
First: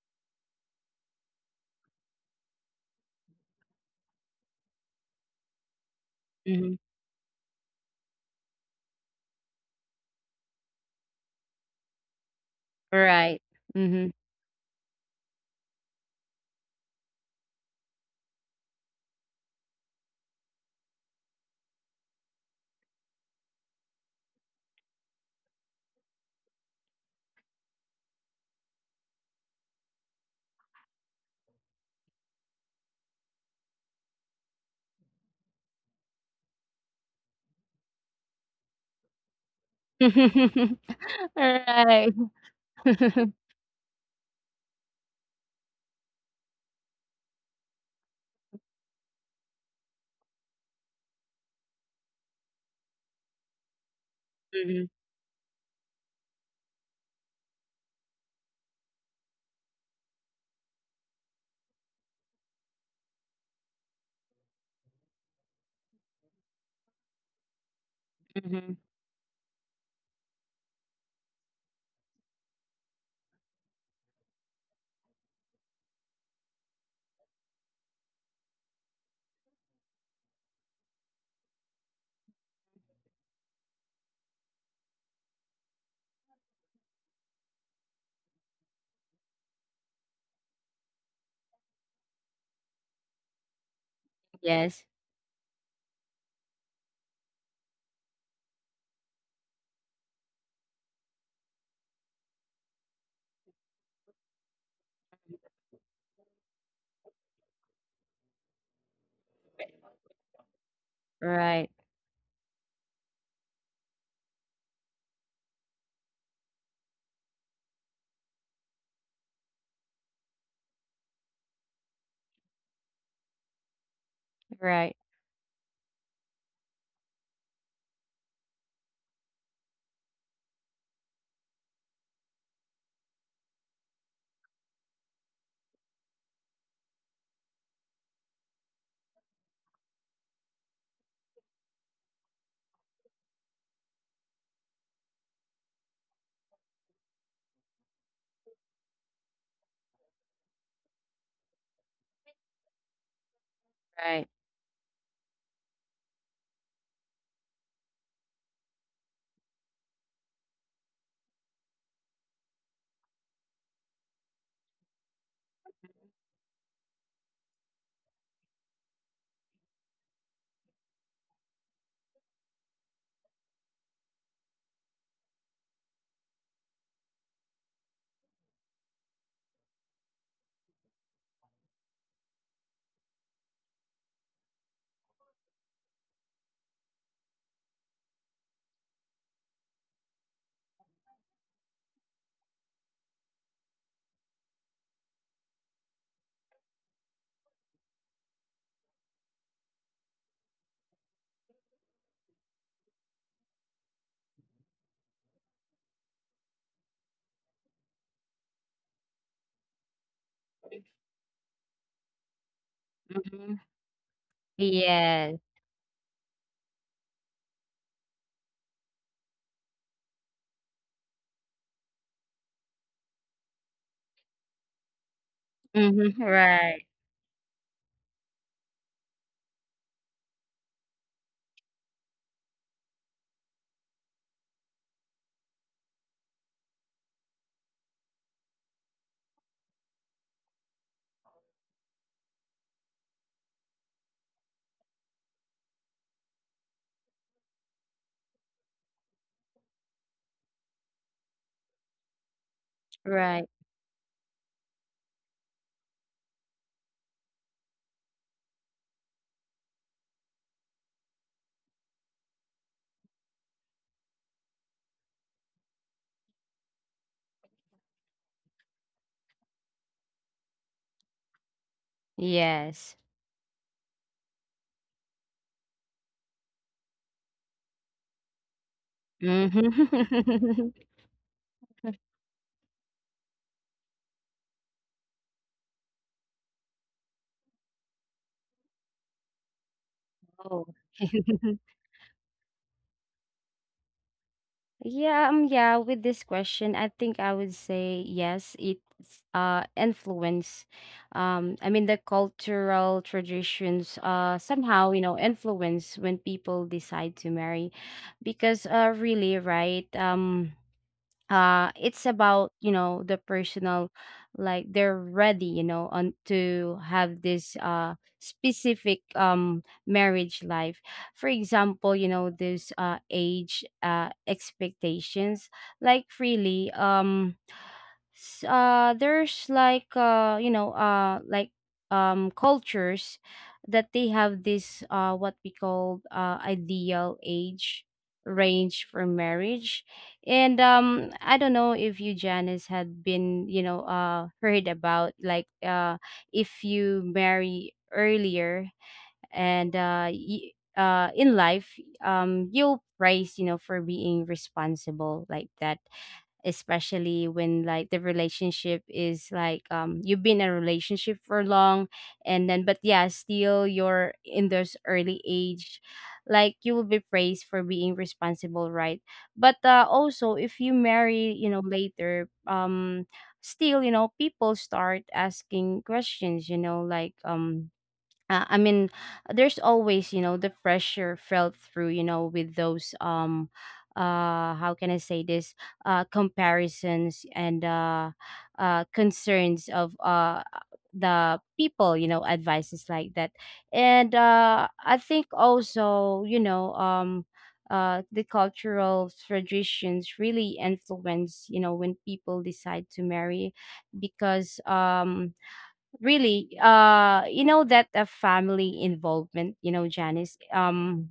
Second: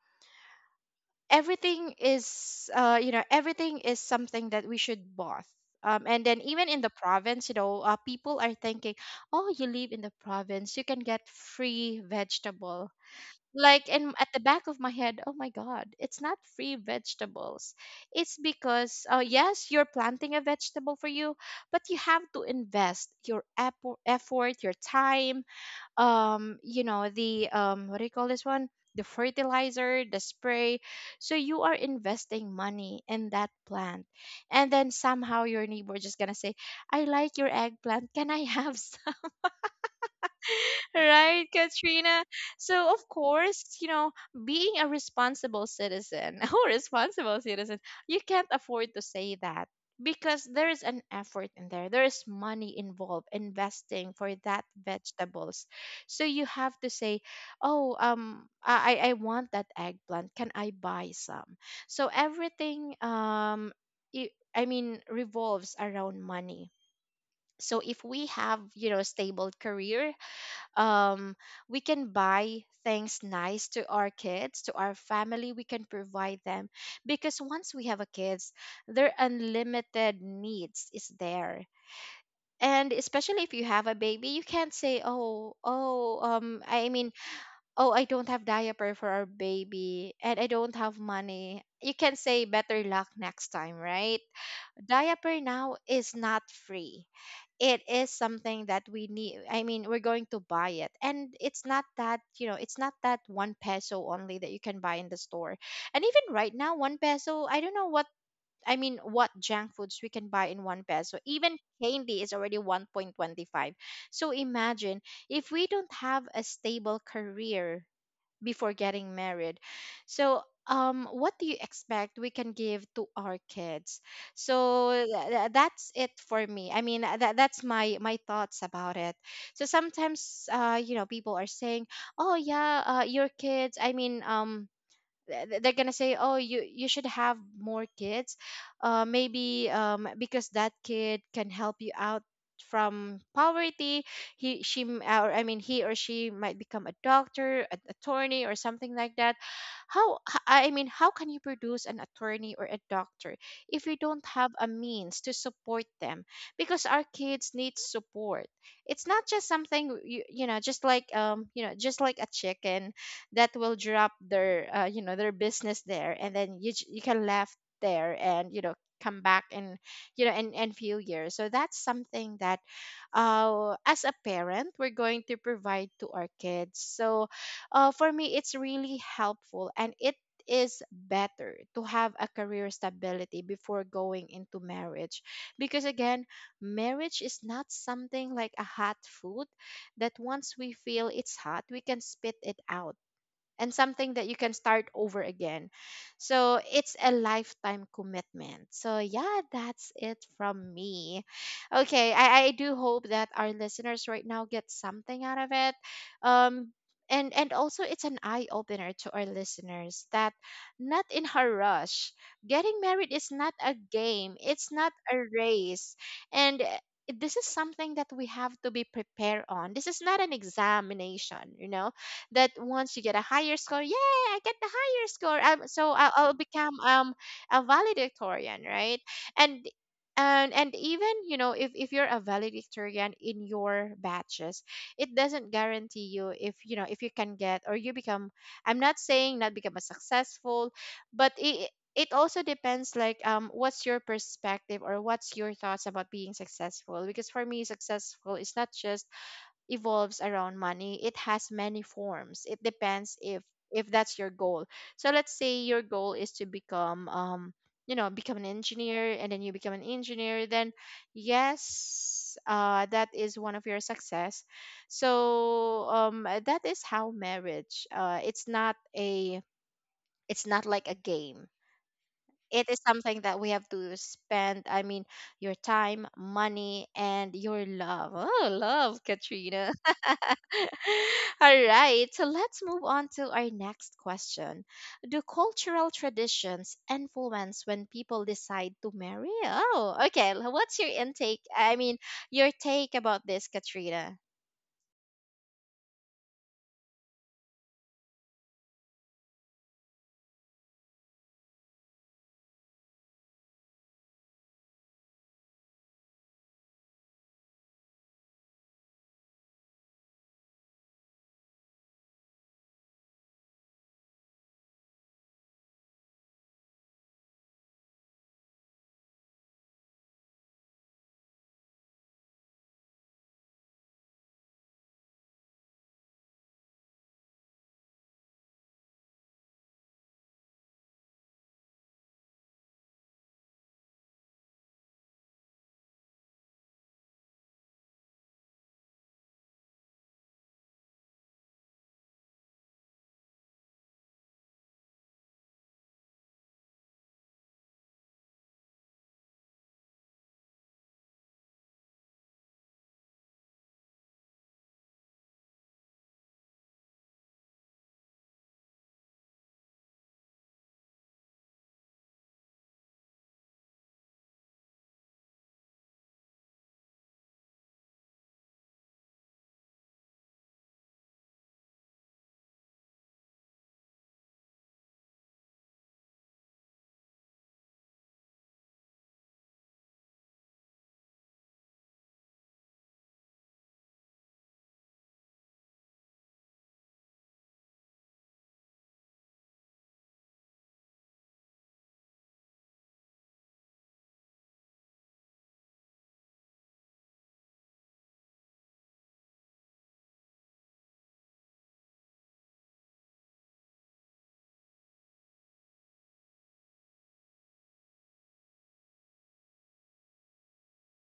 A: everything is uh you know everything is something that we should both, um, and then even
B: Mm-hmm.
A: in the province you know uh, people are thinking, oh you live in the province, you can get free vegetable,
B: Right.
A: like,
B: Mm-hmm.
A: and at the back of my head, oh my god, it's not free vegetables. It's because uh, yes you're planting a vegetable for you, but you have to invest your effo- effort, your time, um you know the um what do you call this one, the fertilizer, the spray, so you are investing money in that plant. And then somehow your neighbor just gonna say, I like your eggplant, can I have? Right,
B: Right.
A: Katrina. So, of course, you know, being a responsible citizen, oh, responsible citizen, you can't afford to say that because there is an effort in there. There is money involved investing for that
B: Hmm.
A: vegetables. So you have to say, "Oh, um, I I I want that eggplant. Can I buy some?" So everything, um, i- I mean, revolves around money. So if we have,
B: Hmm.
A: you know, stable career um we can buy things nice to our kids, to our family. We can provide them, because once we have a kids, their unlimited needs is there. And especially if you have a baby, you can't say, oh oh um i mean oh I don't have diaper for our baby and I don't have money. You can say better luck next time, right?
B: Yes.
A: Diaper now is not free. It is something that we need. I mean, we're going to buy it. And it's not that, you know, it's not that one peso only that you can buy in the store. And even right now, one peso, I don't know what, I mean, what junk foods we can buy in one peso. Even
B: Right.
A: candy is already one point twenty-five. So imagine if we don't have a stable career before getting married. So, um, what do you expect we can give to our kids? So
B: Right.
A: tha- tha- that's it for me. I mean, uh, that that's my my thoughts about it. So sometimes, uh, you know, people are saying, "Oh yeah, uh, your kids." I mean, um, th- they're gonna say, oh, you you should have more kids, uh maybe um because that kid can help you out from poverty. He she m- or I mean, he or she might become a doctor, an attorney, or something like that. how h- I mean, how can you produce an attorney or a doctor if you don't
B: Right.
A: have a means to support them? Because our kids need support. It's not just something you, you know just like um you know just like a chicken that will drop their uh, you know their business there, and then you j- you can left there, and you know come back in, you know in in few years. So that's something that, uh as a parent, we're going to provide to our kids. So, uh for me, it's really helpful, and it is better to have a career stability before going into marriage, because again, marriage is not something like a hot food that once we feel it's hot, we can spit it out, and something that you can start over again. So it's a lifetime commitment. So yeah, that's it from me. Okay, I, I do hope that our listeners right now get something out of it. Um and and also, it's an eye opener to our listeners that not in a rush. Getting married is not
B: Mm-hmm.
A: a game. It's not a
B: Yes.
A: race. And uh, this is something that we have to be prepared on. This is not an examination, you know, that once you get a higher score, yeah, I get the higher score. Um, so I'll,
B: Mm-hmm.
A: I'll become
B: Right.
A: um a valedictorian, right? And and and even, you know if if you're a valedictorian in your batches, it doesn't guarantee you if, you know if you can get, or you become. I'm not saying not become a successful, but it it also depends like um what's your perspective or what's your thoughts about being successful, because for me, successful is not just evolves around money. It has many forms. It depends if
B: Right.
A: if that's your goal. So let's say your goal is to become, um you know become an engineer, and then you become an engineer. Then yes, uh that is one of your success. So, um that is how marriage, uh it's not a it's not like a game. It is
B: Yes.
A: something that we have to spend, I mean, your time, money, and your love. Oh, love, Katrina.
B: Mm-hmm.
A: All right, so let's move on to our next question. Do cultural traditions influence when people decide to marry? Oh, okay. L-
B: Oh.
A: what's your intake, I mean, your take about this, Katrina?
B: Yeah, um, yeah, with this question, I think I would say yes, it's, uh influence. Um, I mean the cultural traditions uh somehow, you know, influence when people decide to marry, because uh really, right? Um uh it's about, you know the personal, like, they're ready, you know on to have this, uh specific, um marriage life. For example, you know this, uh age, uh expectations, like really, um s- uh there's like, uh you know uh like, um cultures that they have this, uh what we call, uh ideal age range for marriage. And um I don't know if you, Janice, had been, you know uh heard about, like, uh if you marry earlier, and uh y- uh in life, um you'll praise, you know for being responsible, like that, especially when, like, the relationship is like, um you've been in a relationship for long, and then, but yeah, still you're in this early age, like, you will be praised for being responsible, right? But uh, also, if you marry, you know later, um still, you know people start asking questions, you know like, um uh, I mean, there's always, you know, the pressure felt through, you know, with those, um uh how can I say this, uh comparisons and, uh uh concerns of, uh the people, you know, advices, like that. And uh I think also, you know, um uh, the cultural traditions really influence, you know when people decide to marry, because um really, uh you know that, uh, family involvement, you know Janice, um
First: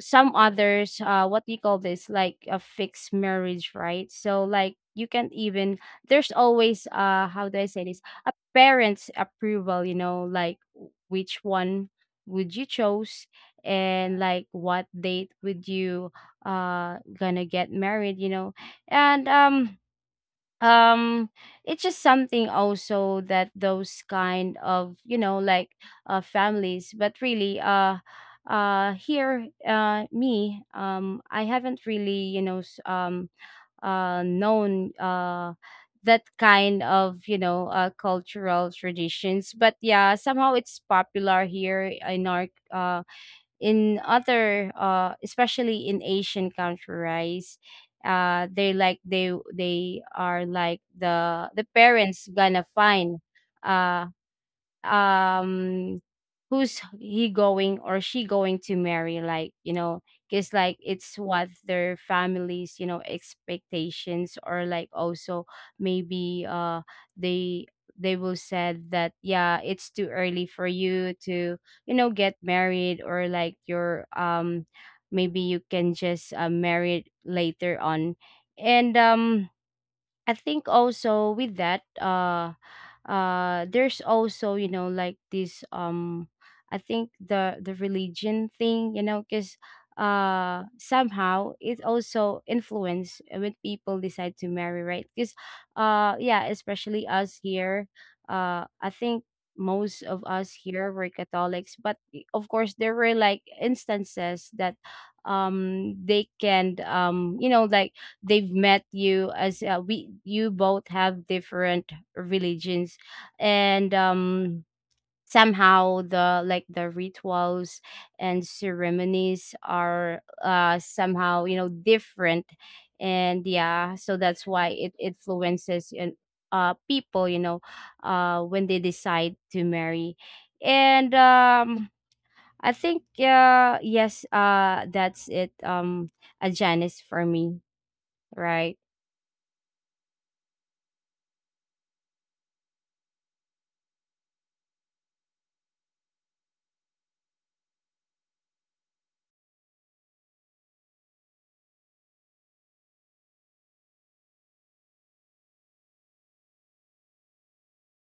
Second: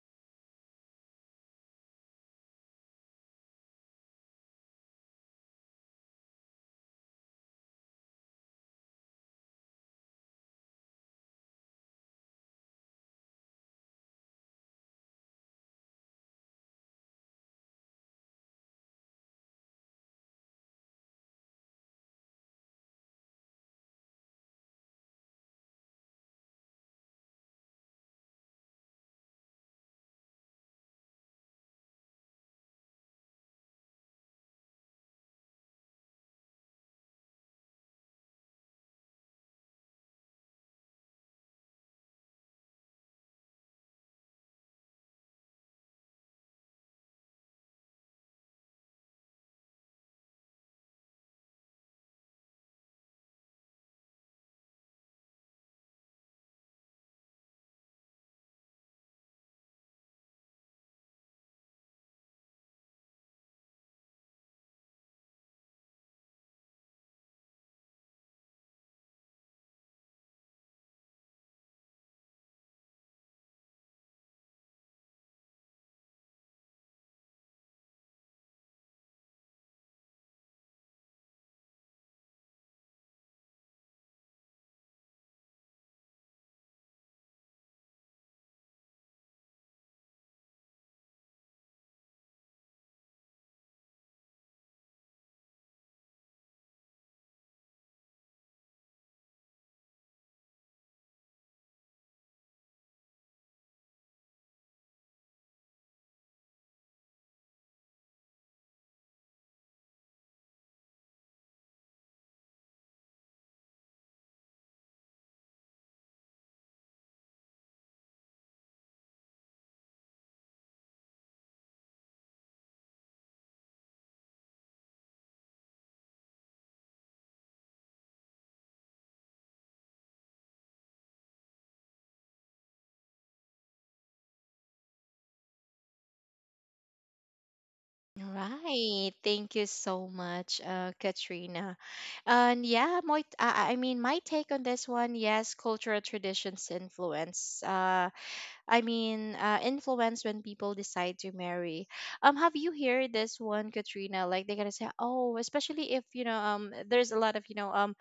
B: some others, uh what do you call this? Like a fixed marriage, right? So, like, you can't even, there's always, uh how do I say this, a parent's approval, you know like, w- which one would you chose? And, like, what date would you uh gonna get married, you know and um um it's just something also that those kind of, you know like, uh families, but really, uh uh here, uh me, um I haven't really, you know s- um uh known, uh that kind of, you know uh cultural traditions, but yeah, somehow it's popular here in our, uh, in other, uh especially in Asian countries. Uh they, like, they they are, like, the the parents gonna find, uh um who's he going, or she going to marry, like, you know because, like, it's what their families, you know expectations, or, like, also, maybe uh they they will said that, yeah, it's too early for you to, you know get married, or like you're, um maybe you can just, uh, marry later on. And um I think also with that, uh, uh, there's also, you know like, this, um, I think the the religion thing, you know, because uh somehow it also influence when people decide to marry, right? Because uh yeah, especially us here, uh I think most of us here were Catholics, but i- of course there were, like, instances that, um they can, um you know like, they've met you as, uh, we, you both have different religions, and um somehow the, like, the rituals and ceremonies are, uh somehow, you know different. And yeah, so that's why it influences, and uh people, you know uh when they decide to marry. And um I think, uh yes, uh that's it, um a Janice, for me. Right.
A: Right. Thank you so much, uh, Katrina. And yeah, my, I, I mean, my take on this one, yes, cultural traditions influence. Uh, I mean, uh, influence when people decide to marry. Um, have you heard this one, Katrina? Like they're gonna say, oh, especially if, you know, um, there's a lot of you know, um,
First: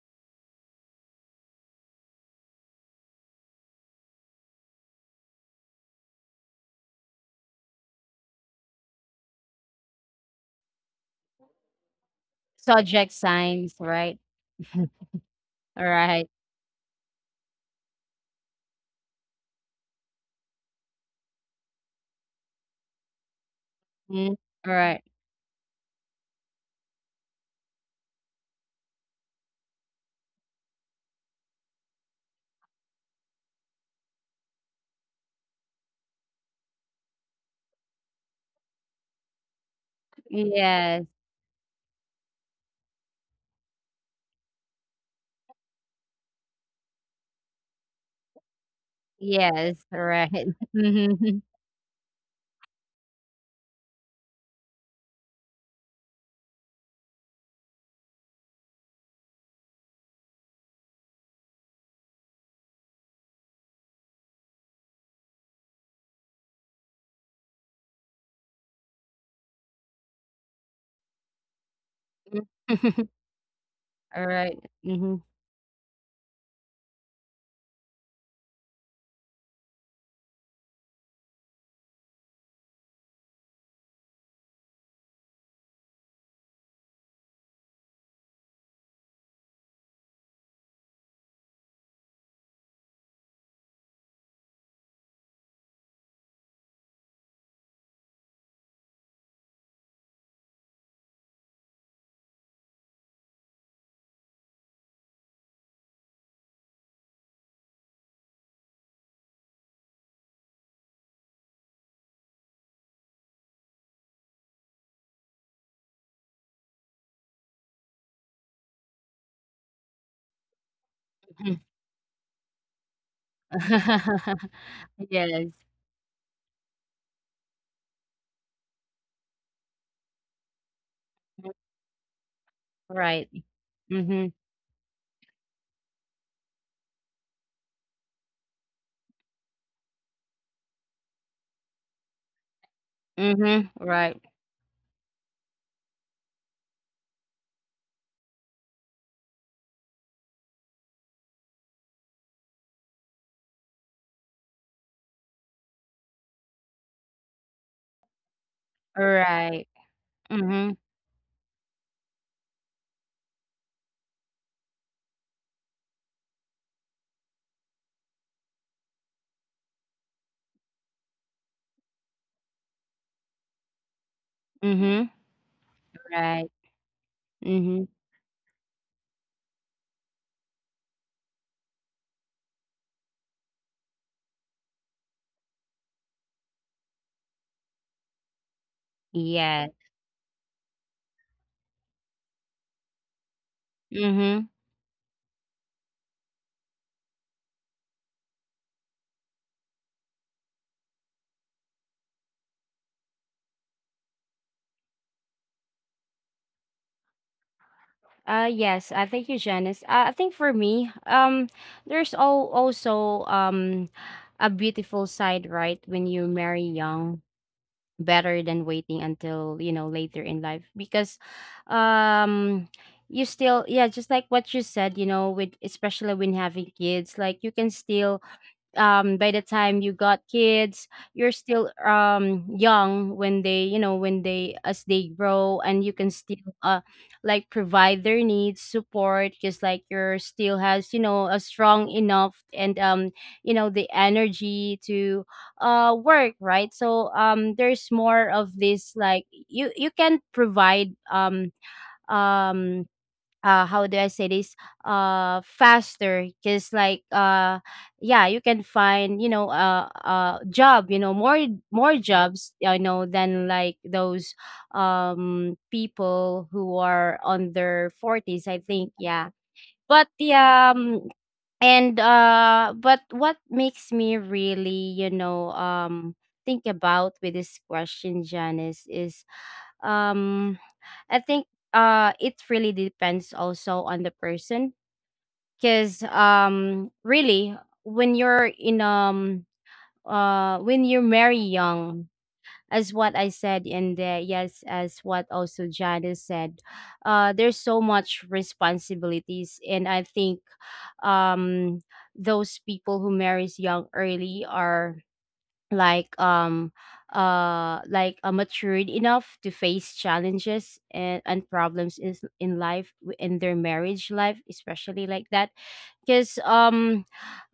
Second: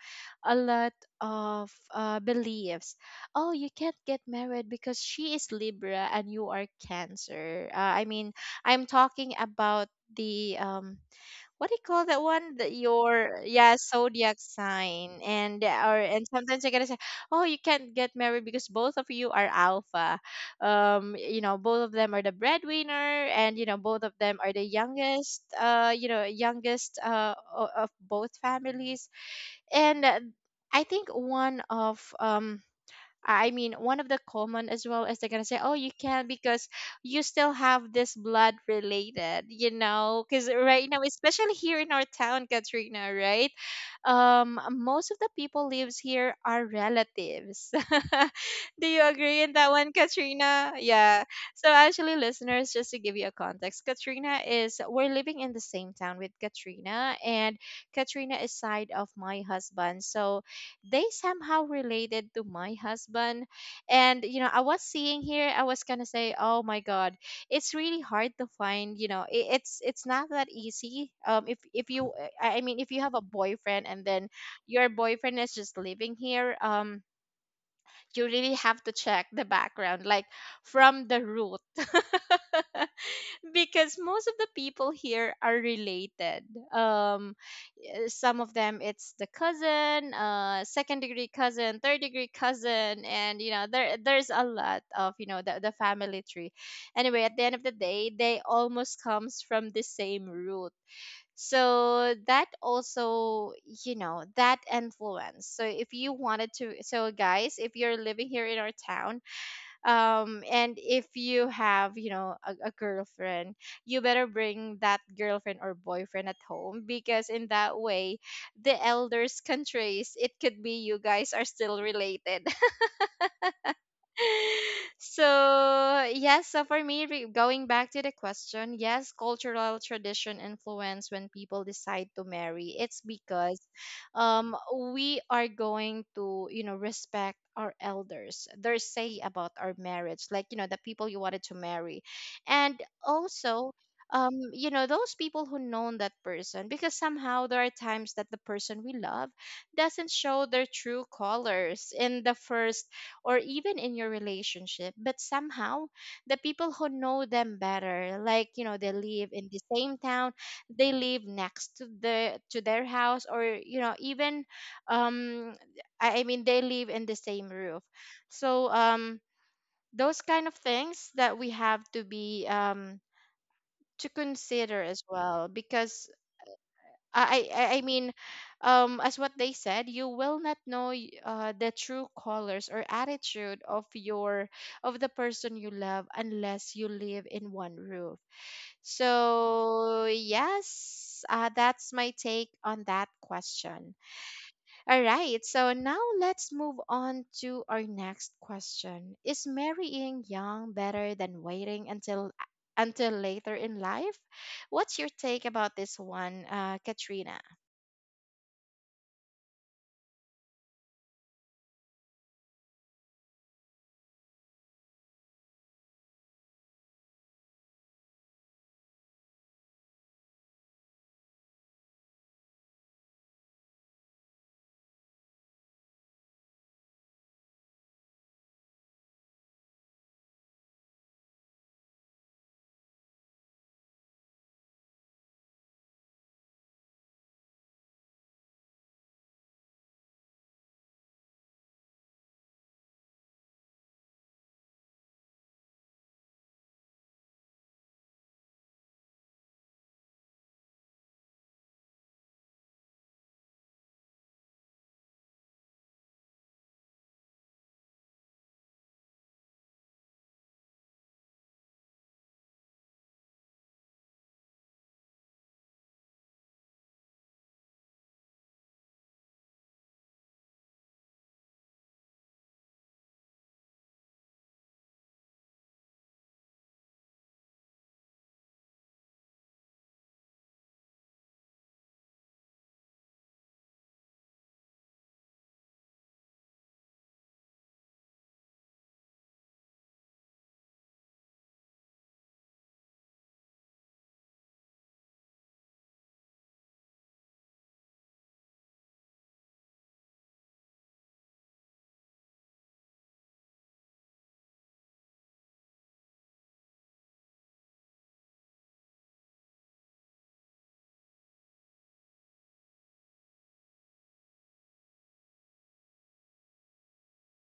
A: a lot of uh, beliefs. Oh, you can't get married because she is Libra and you are Cancer. Uh, I mean, I'm talking about the, um what do you call that one, that
B: Subject
A: your, yeah,
B: signs, right?
A: zodiac sign. and
B: All
A: or and
B: right.
A: sometimes you're gonna say, oh, you can't get married because both of you are alpha. Um you know both of them are the breadwinner, and you know both of
B: Mm,
A: them are the
B: all right.
A: youngest, uh you know youngest, uh o- of both families. And uh, I think one of, um I mean, one of the common as well is they're gonna say, "Oh, you can not because you still have this blood related," you know, because right now,
B: Yes.
A: especially here in our town, Katrina, right? Um most of the people lives here are relatives. Do you agree in that
B: Yes.
A: one,
B: All right.
A: Katrina? Yeah.
B: Mhm.
A: So actually, listeners, just to give you a context, katrina is we're living in the same town with Katrina, and Katrina is side of my husband, so they somehow related to my husband. And you know I was seeing here, I was gonna say, oh my god, it's really hard to find, you know i- it's it's not that easy. um if if you, uh, i I mean, if you
B: Mm.
A: have a boyfriend, and then
B: Right.
A: your
B: Mhm.
A: boyfriend is just living here, um you really have to check the background, like from the root. Because most of the people here are related. Um, eh, some of them, it's the cousin, uh, second degree cousin, third degree cousin, and you know there there's a lot of, you know the, the family tree. Anyway, at the end of the day, they almost comes from the same root. So that also, you know, that influence. So if you wanted to, so guys, if you're living here in our town, um and if you have, you know a, a girlfriend, you better bring that girlfriend or boyfriend at home, because in that way, the elders can trace it, could be you guys are
B: Mhm.
A: still related.
B: Yes.
A: So yes, so for me, re- going back to the question, yes, cultural tradition influence when
B: Mm,
A: people decide to marry. It's
B: right.
A: because,
B: Mhm.
A: um we are going to, you know respect our elders, their say about our marriage, like, you know the people you wanted to marry. And
B: Mhm.
A: also,
B: Right.
A: um you know those people who known that person, because somehow, there are times that the person we love doesn't show their true colors in the first, or even in your relationship, but somehow the people who know them better, like, you know they
B: All
A: live in the
B: right.
A: same town,
B: Mhm.
A: they live next to the, to their house, or you know even, um i, I mean, they live in the same roof. So, um those kind of things that we have to be, um to consider as
B: Mhm.
A: well, because
B: Right.
A: uh, I I I
B: Mhm.
A: mean, um, as what they said, you will not know y- uh, the true colors or attitude of your of the person you love unless you live in one roof.
B: Yeah.
A: So yes, uh, that's my take on that question.
B: Mhm.
A: All right, so now let's move on to our next question. Is marrying young better than waiting until, until later in life? What's your take about this one, uh, Katrina?
B: Uh yes, I thank you, Janice. Uh, I think for me, um, there's all, also, um a beautiful side, right? When you marry young, better than waiting until you know later in life because um you still, yeah, just like what you said, you know with especially when having kids, like you can still, um by the time you got kids you're still um young when they, you know when they, as they grow, and you can still uh like provide their needs, support, just like you're still has, you know a strong enough and um you know the energy to uh work, right? So um there's more of this, like you you can provide um um uh how do I say this? Uh faster because like uh yeah, you can find, you know uh uh job, you know more, more jobs, you know than like those um people who are on their forties, I think. Yeah, but yeah, um, and uh but what makes me really, you know um think about with this question, Janice, is um I think uh it really depends also on the person because um really, when you're in, um uh when you marry young, as what I said, and uh, yes, as what also Janice said, uh there's so much responsibilities, and I think um those people who marries young early are like, um uh like uh, matured enough to face challenges and, and problems in, in life, w- in their marriage life, especially like that, because um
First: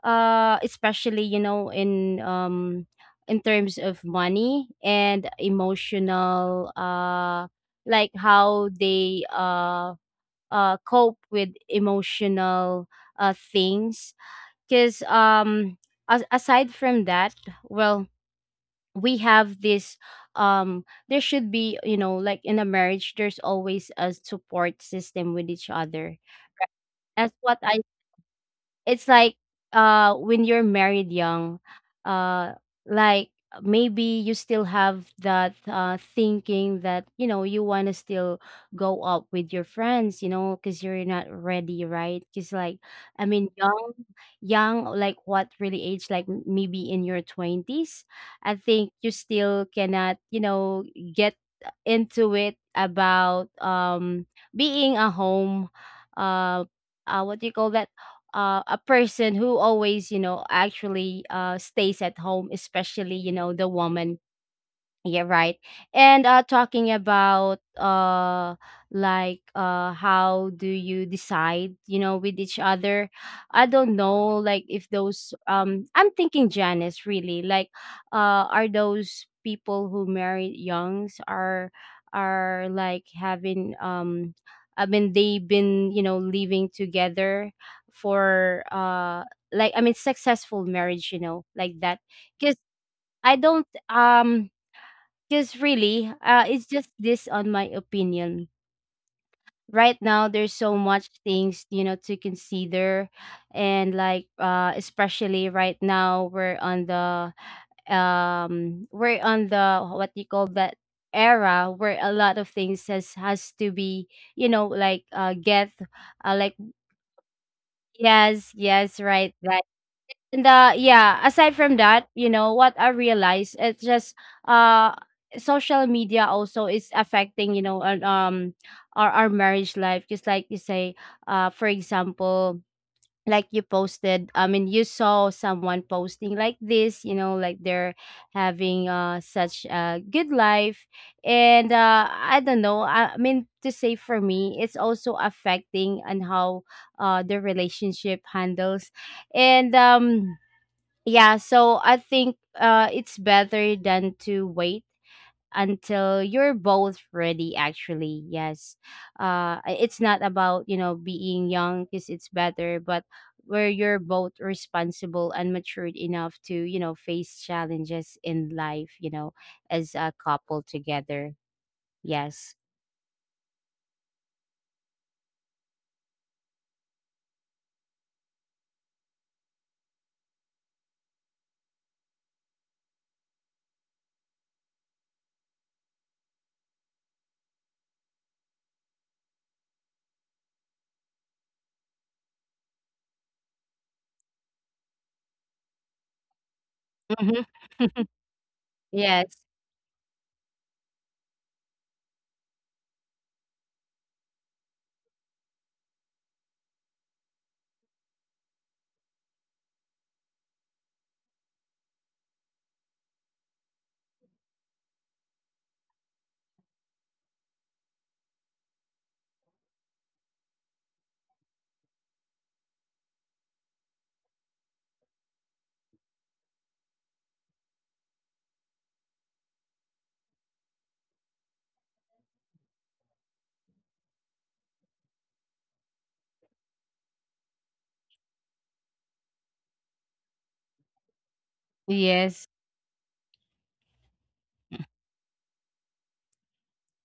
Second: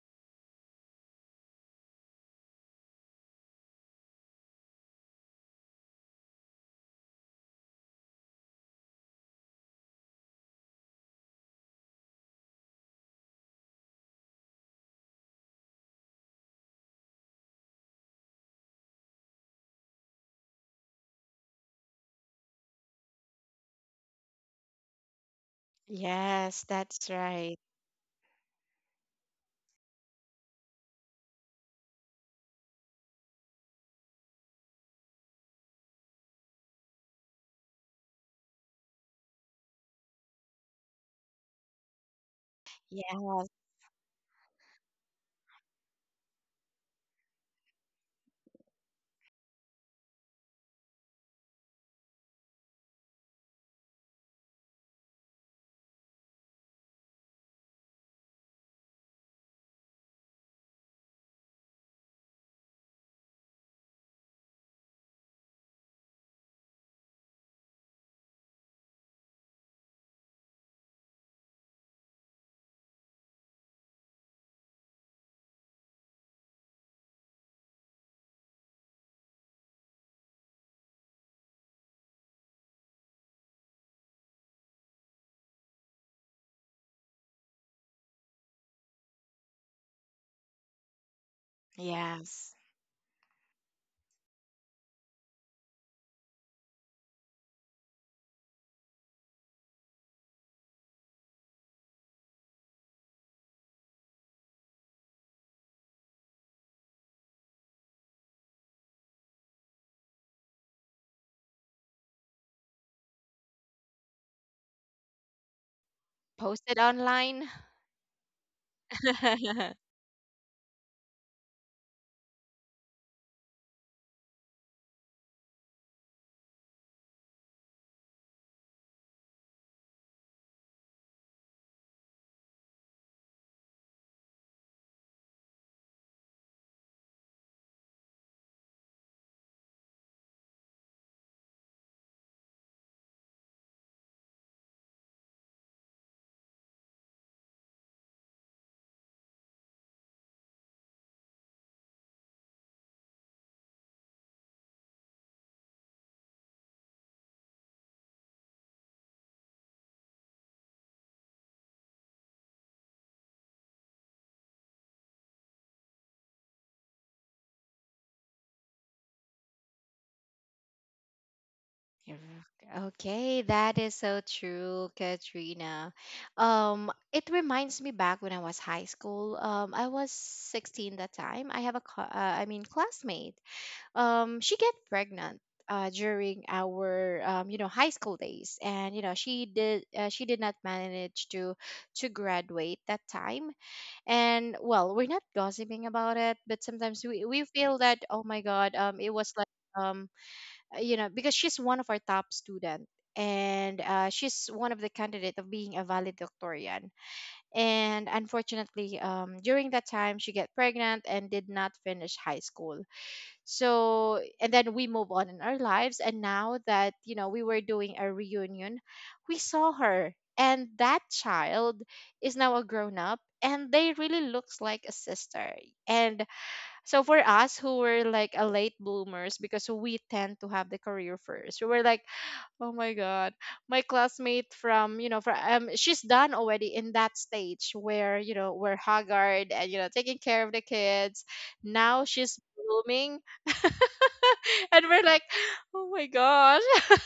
B: uh especially, you know in um in terms of money and emotional, uh like how they uh uh cope with emotional uh things, because um as- aside from that, well, we have this, um there should be, you know like in a marriage, there's always a support system with each other.
A: Yes, that's
B: That's
A: right.
B: what I, it's like, uh when you're married young, uh like, maybe you still have that uh thinking that, you know you want to still go up with your friends, you know because you're not ready, right? Because like,
A: Yeah.
B: I mean young, young, like what really age, like m- maybe in your twenties, I think you still cannot, you know get into it about um being a home, uh uh what do you call that, uh, a person who always, you know actually uh, stays at home, especially, you know the woman. Yeah, right. And uh talking about, uh like uh how do you decide, you know, with each other? I don't know, like if those, um I'm thinking, Janice, really, like uh are those people who married youngs are are like having, um I mean they've been, you know, living together for uh like, I mean, successful marriage, you know, like that.
A: Yes.
B: Because I don't, um because really, uh, it's just this on my opinion. Right now, there's so much things, you know, to consider, and like uh, especially right now, we're on the, um we're on the, what do you call that, era where a lot of things has has to be, you know, like uh get uh, like
A: Post it online.
B: yes, yes, right. And uh yeah, aside from that, you know what I realized, it's just uh social media also is affecting, you know, our, um our, our marriage life, just like you say. Uh for example, like you posted, I mean you saw someone posting like this, you know, like they're having uh such a good life. And uh I don't know, i, I mean to say, for me it's also affecting on how uh the relationship handles. And um yeah, so I think uh it's better than to wait until you're both ready, actually. Yes. Uh i- it's not about, you know, being young because it's better, but where you're both responsible and matured enough to, you know, face challenges in life, you know, as a couple together.
A: Yeah.
B: Yes.
A: Okay, that is so true, Katrina. Um, it reminds me back when I was high school. Um, I was sixteen that time. I have a, cl- uh, I mean, classmate. Um, she get pregnant. Uh, during our, um, you know high school days, and you know she did uh, she did not manage to to graduate that time. And well, we're not gossiping about it, but sometimes we, we
B: Mhm.
A: feel that, oh my god, um it
B: Yes.
A: was like, um uh, you know because she's one of our top student, and uh, she's one of the candidate of being a valedictorian. And unfortunately, um during that time, she get pregnant and did not finish high school. So and then we move on in our lives, and now that, you know we were doing a reunion, we saw her, and that child is now a grown up, and they really looks like a sister. And so for us who were like a late bloomers, because we tend to have the career first, we were like, oh my god, my classmate from you know from um, she's done already in that stage where, you know we're haggard and, you know taking care of the kids, now she's
B: Yes.
A: blooming. And we're like, oh my gosh.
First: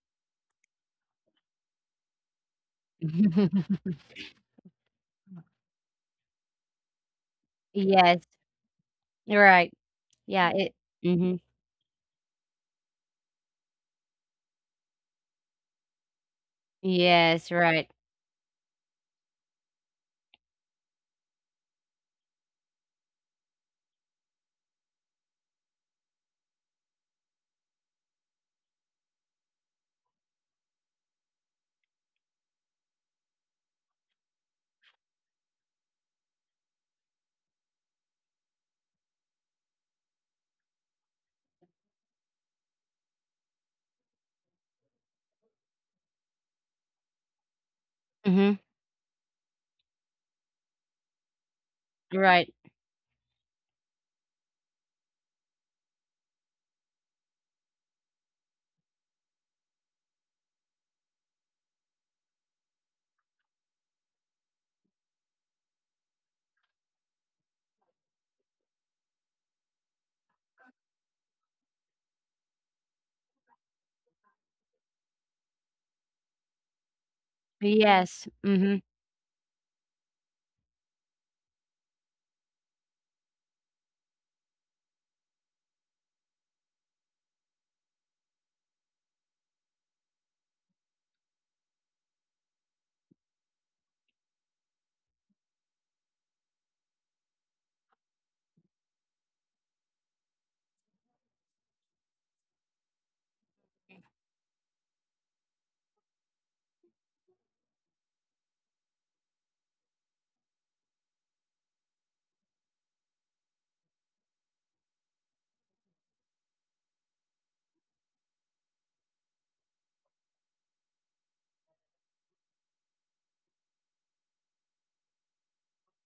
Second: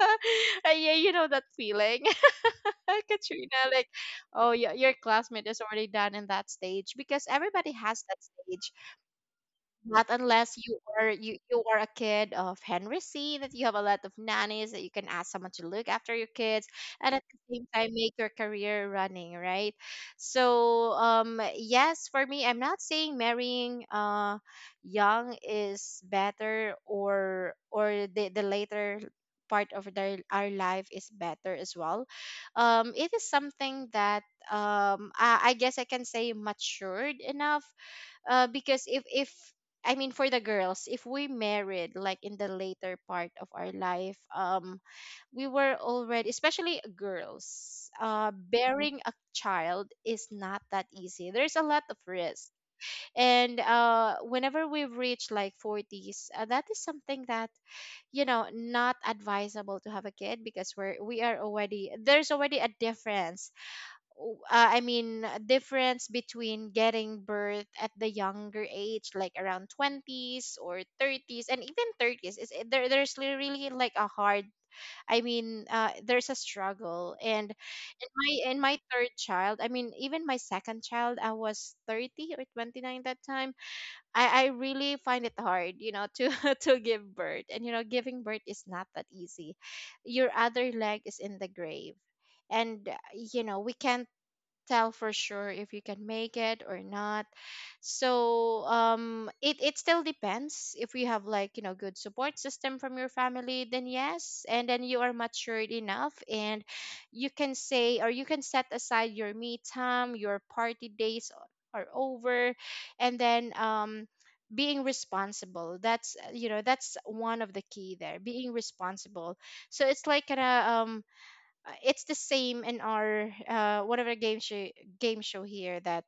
A: Uh, yeah, you know that feeling, Katrina. Like, oh, yeah, your classmate is already done in that stage because everybody has that
B: Yes.
A: stage.
B: Right.
A: Not
B: Yeah,
A: unless
B: it.
A: you are you
B: Mhm.
A: you are a kid of Henry C, that you have a lot of nannies that you can ask someone to look after your kids and at the
B: Yes,
A: same
B: right.
A: time make your career running, right? So um yes, for me, I'm not saying marrying uh young is better or or the, the later part of their our life is better as well. Um it is something that um I, I guess I can say matured enough uh, because if if I mean for the girls, if we married like in the later part of our life, um, we were already, especially girls, uh,
B: Mhm.
A: bearing a child is not that easy. There's a lot of risk,
B: Right.
A: and uh, whenever we've reached like forties, uh, that is something that you know not advisable to have a kid because we're we are already there's already a difference w- uh, I mean, uh, difference between getting birth at the younger age, like around twenties or thirties, and even thirties, is it- there, there's li- really like a hard, I mean, uh, there's a struggle. And
B: Yes.
A: my in my
B: Mhm.
A: third child, I mean, even my second child, I was thirty or twenty-nine that time. I, I really find it hard, you know, to to give birth, and you know, giving birth is not that easy. Your other leg is in the grave and uh, you know we can't tell for sure if you can make it or not. So um it it still depends. If you have like you know good support system from your family, then yes, and then you are matured enough, and you can say or you can set aside your me time, your party days are over, and then um being responsible, that's uh, you know that's one of the key there, being responsible. So it's like kind of um uh, it's the same in our uh, one of our game show game show here, that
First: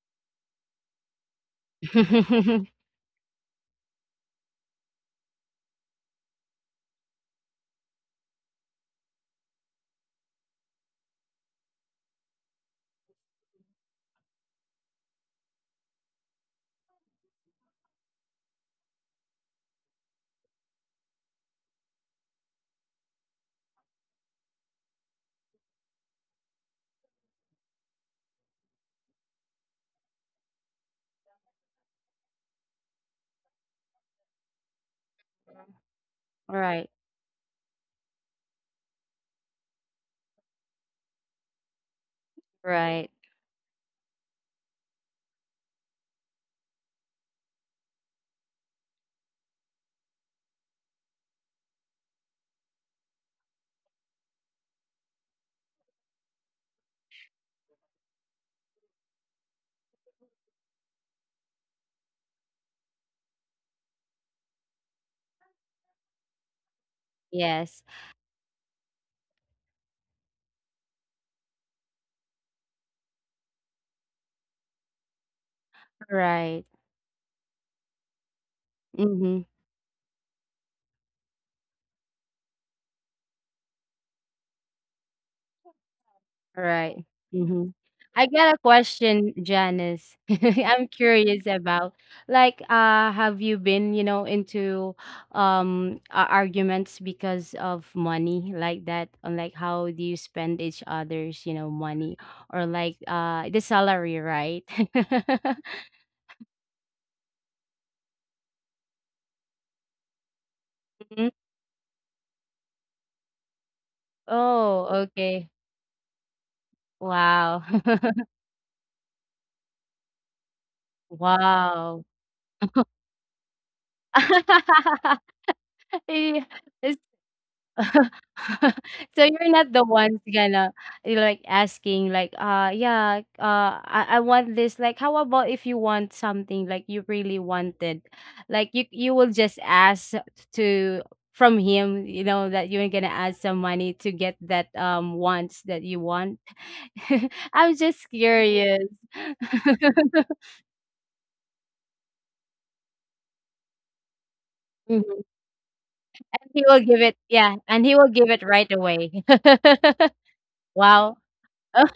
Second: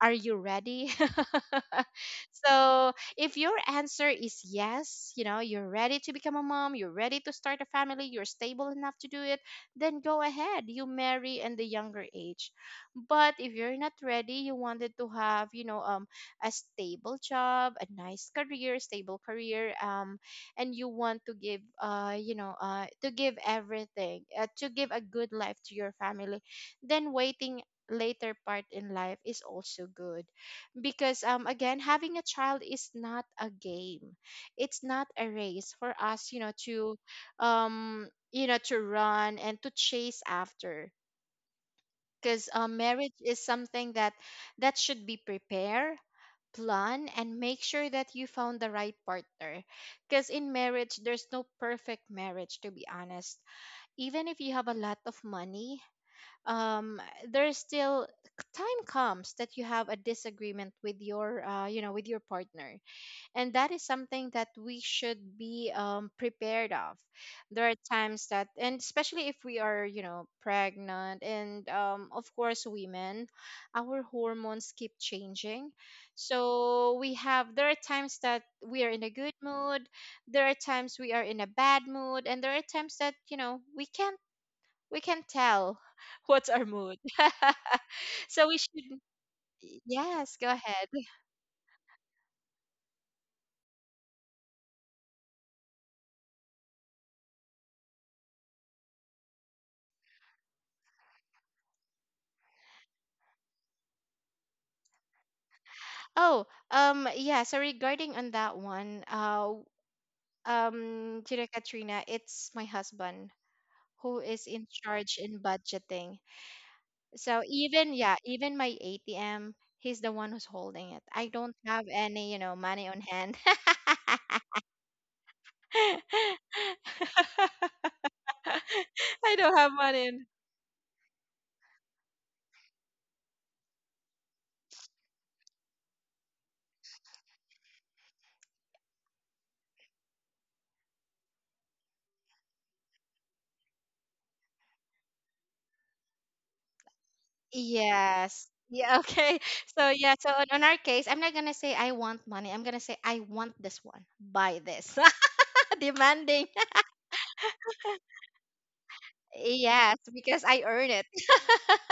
A: are you ready? So, if your answer is yes, you know, you're ready to become a mom, you're ready to start a family, you're stable enough to do it, then go ahead. You marry in the younger age. But if you're not ready, you wanted to have, you know, um, a stable job, a nice career, stable career, um, and you want to give, uh, you know, uh, to give everything, uh, to give a good life to your family, then waiting later part in life is also good, because um again, having a child is not a game. It's not a race for us, you know,
B: Right.
A: to um you know, to run and to chase after, because um,
B: Right.
A: marriage is something that that should be prepared, plan, and make sure that you found the right partner. Because in marriage there's no perfect marriage, to be honest. Even if you have a lot of money, um there's still time comes that you have a disagreement with your uh, you know with your partner, and that is something that we should be um, prepared of. There are
B: Yes.
A: times that, and especially if we are you know pregnant, and um, of course women, our hormones keep changing,
B: Right.
A: so we have, there are times that we are in a good
B: Mhm.
A: mood, there are times we are in a bad mood, and there are times that you know we can't we can tell what's our mood.
B: Right. Mhm. I
A: So
B: got a
A: we should,
B: question, Janice.
A: yes, go
B: I'm
A: ahead.
B: curious about, like uh have you been, you know, into um a- arguments because of money like that? On, like, how do you spend each other's, you know, money, or like uh the salary, right?
A: Oh, um yeah, so regarding on that one, uh um
B: Mhm.
A: to the Katrina, it's my husband who is in
B: Oh,
A: charge in
B: okay.
A: budgeting. So
B: Wow.
A: even yeah, even my A T M, he's the one who's holding it. I don't have
B: Wow.
A: any, you know, money on hand.
B: Eh, is, so
A: I
B: you're
A: don't
B: not
A: have
B: the ones
A: money.
B: gonna, eh, like asking like, uh yeah, uh I, I want this, like how about if you want something, like you really wanted, like you you will just ask to, from him, you know, that you're gonna ask some money to get that um wants that you want. I'm just
A: Yes.
B: curious.
A: Yeah, okay. So yeah, so on, on our case, I'm not gonna say I want money. I'm gonna say I want this one. Buy this. Demanding.
B: He will give it, yeah, and he will give it right away.
A: Yes, because I earn it.
B: Wow.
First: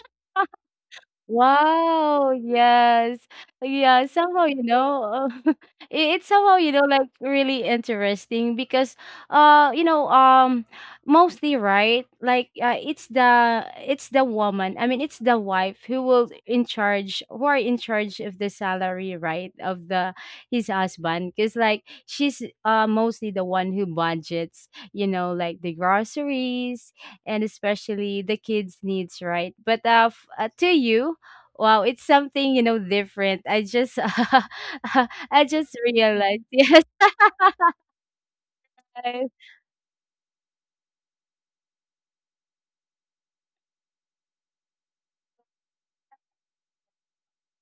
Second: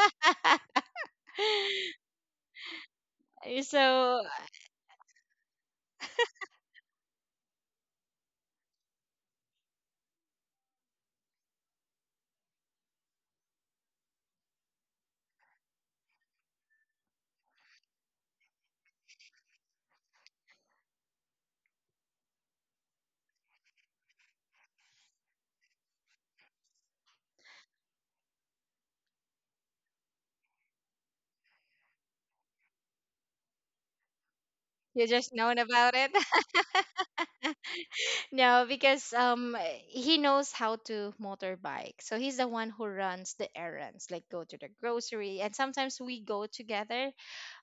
B: Wow, yes. Yeah,
A: So
B: somehow, you know, uh, it, it's somehow, you know, like really interesting, because uh, you know, um mostly, right, like uh, it's the it's the woman, I mean it's the wife, who will in charge, who are in charge of the salary, right, of the his husband. Cause like she's uh mostly the one who budgets, you know, like the groceries, and especially the kids' needs, right? But uh, f- uh to you, wow, it's something, you know, different. I just
A: you just
B: I
A: known
B: just
A: about it?
B: realized. Yes.
A: No, because
B: I,
A: um he knows how to motorbike. So he's the one who runs the errands, like go to the grocery, and sometimes we go together.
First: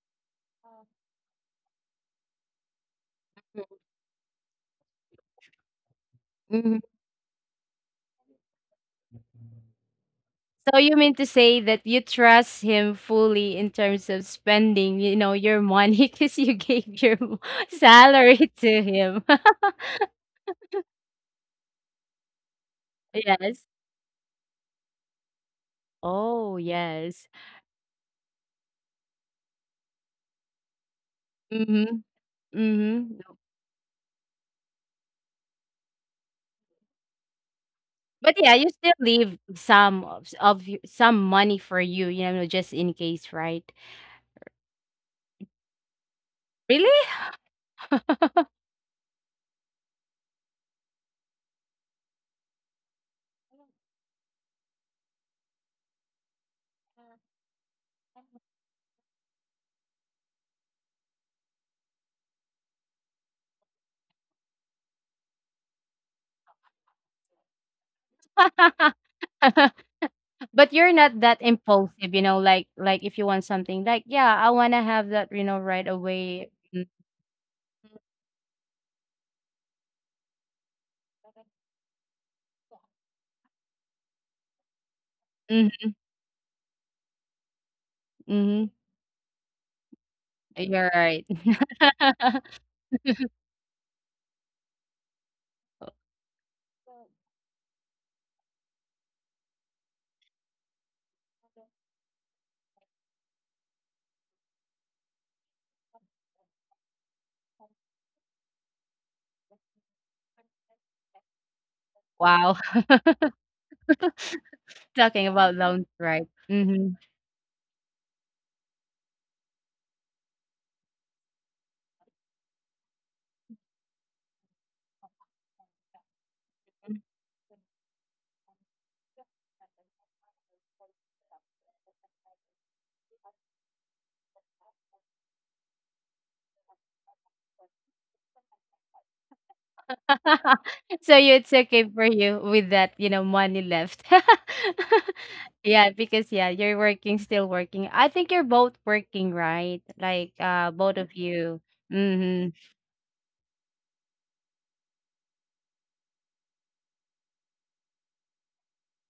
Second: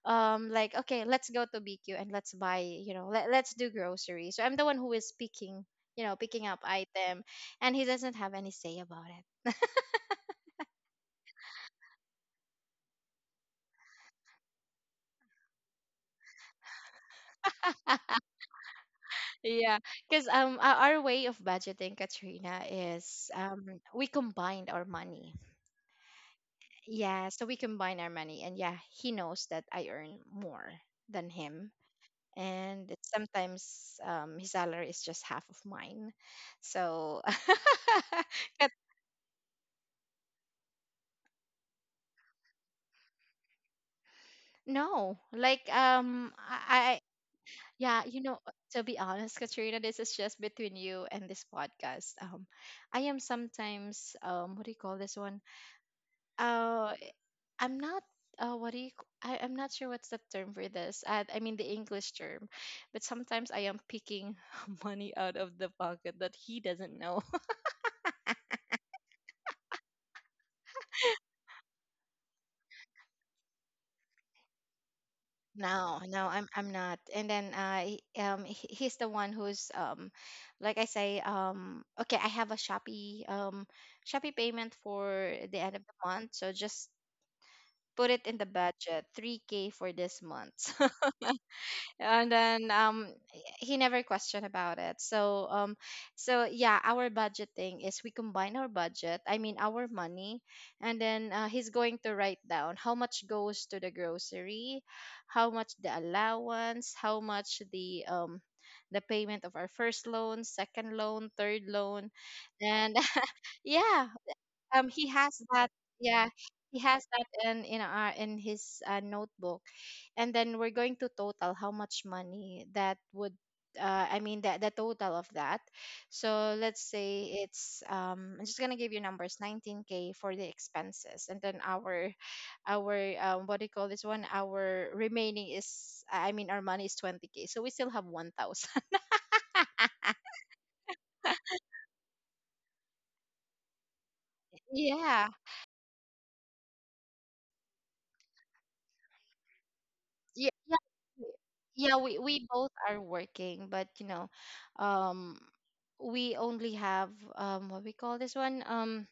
A: um Like okay, let's go to BQ and let's buy, you know, let, let's do groceries. So I'm the one who is picking, you know, picking up
B: Mhm.
A: item, and he doesn't have any say about it.
B: So you mean to say that you trust him fully in terms of spending, you know, your money, because you gave your mo- salary to him.
A: Yeah, because um our, our way of budgeting, Katrina, is um
B: Yes.
A: we combined our money.
B: Oh, yes.
A: Yeah, so we combine our money, and yeah, he knows that I earn more than him.
B: Mhm.
A: And it's
B: Mhm.
A: sometimes um, his salary is just half of mine. So
B: But yeah, you
A: Kat-
B: still leave some of, of y- some money for you, you know, just in case, right?
A: no, like um i i
B: Really?
A: yeah, you know, uh, to be honest, Katrina, this is just between you and this podcast. Um, I am sometimes um, what do you call this one? Uh, I'm not. Uh, what do you? c- I, am not sure what's the term for this. I, I mean the English term, but sometimes I am picking money out of the pocket that he doesn't know.
B: But you're not that impulsive, you know, like like if you want something like, yeah, I want to have that, you know, right
A: No, no, I'm
B: away.
A: I'm
B: Mm,
A: not. And then uh he- um he- he's the one who's um like I say um okay, I have a Shopee um Shopee payment for the end of
B: mhm,
A: the month, so just put it in the
B: mhm.
A: budget, three k for this month.
B: You're right.
A: And then um he never questioned about it, so um so yeah, our budgeting is we combine our budget, I mean our money, and then uh, he's going to write down how much goes to the grocery, how much the allowance, how much the um the payment of our first loan, second loan, third loan
B: Wow.
A: and yeah, um he
B: Talking
A: has
B: about
A: that
B: loans,
A: yeah,
B: right?
A: he
B: Mm-hmm.
A: has that in in our in his uh, notebook, and then we're going to total how much money that would uh, I mean the the total of that. So let's say it's um, I'm just gonna give you numbers, nineteen k for the expenses, and then our our um, what do you call this one? Our remaining is, I mean our money is twenty k, so we still have one thousand.
B: So you, it's okay for you with that, you know, money left.
A: Yeah,
B: Yeah, because yeah, you're working, still working. I think you're both working, right? Like
A: yeah,
B: uh
A: yeah.
B: both of you.
A: Yeah, we, we
B: Mm-hmm.
A: both are working, but you know, um, we only have um, what we call this one um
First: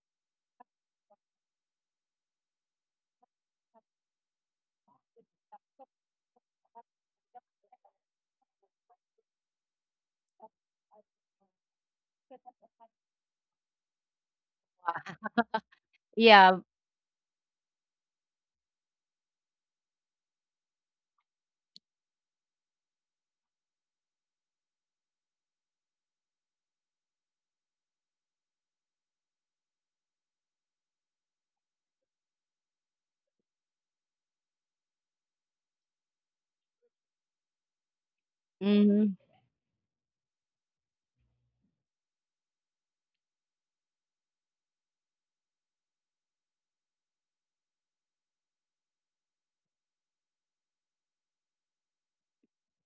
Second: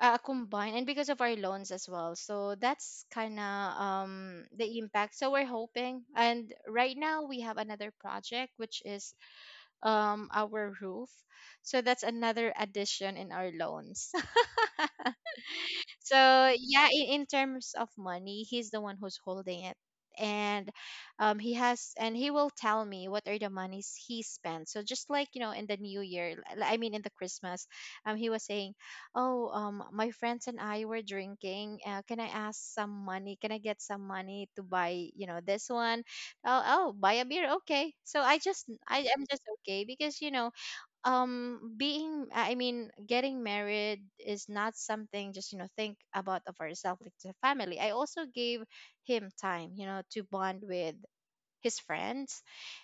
A: uh, combined, and because of our loans as well. So that's kind of um, the impact. So we're hoping. And right now we have another project, which is um, our roof. So that's another addition in our loans. So
B: Yeah.
A: yeah, in, in terms of money, he's the one who's holding it. And um, he has, and he will tell me what are the monies he spent. So just like you know, in the New Year, l- I mean, in the Christmas, um, he was saying, "Oh, um, my friends and I were drinking. Uh, can I ask some money? Can I get some money to buy, you know, this one? Oh, oh, buy a beer, okay." So I just, I
B: Mm-hmm.
A: am just okay because you know, um being I mean getting married is not something just you know think about of ourselves, like the family. I also gave him time, you know, to bond with his friends,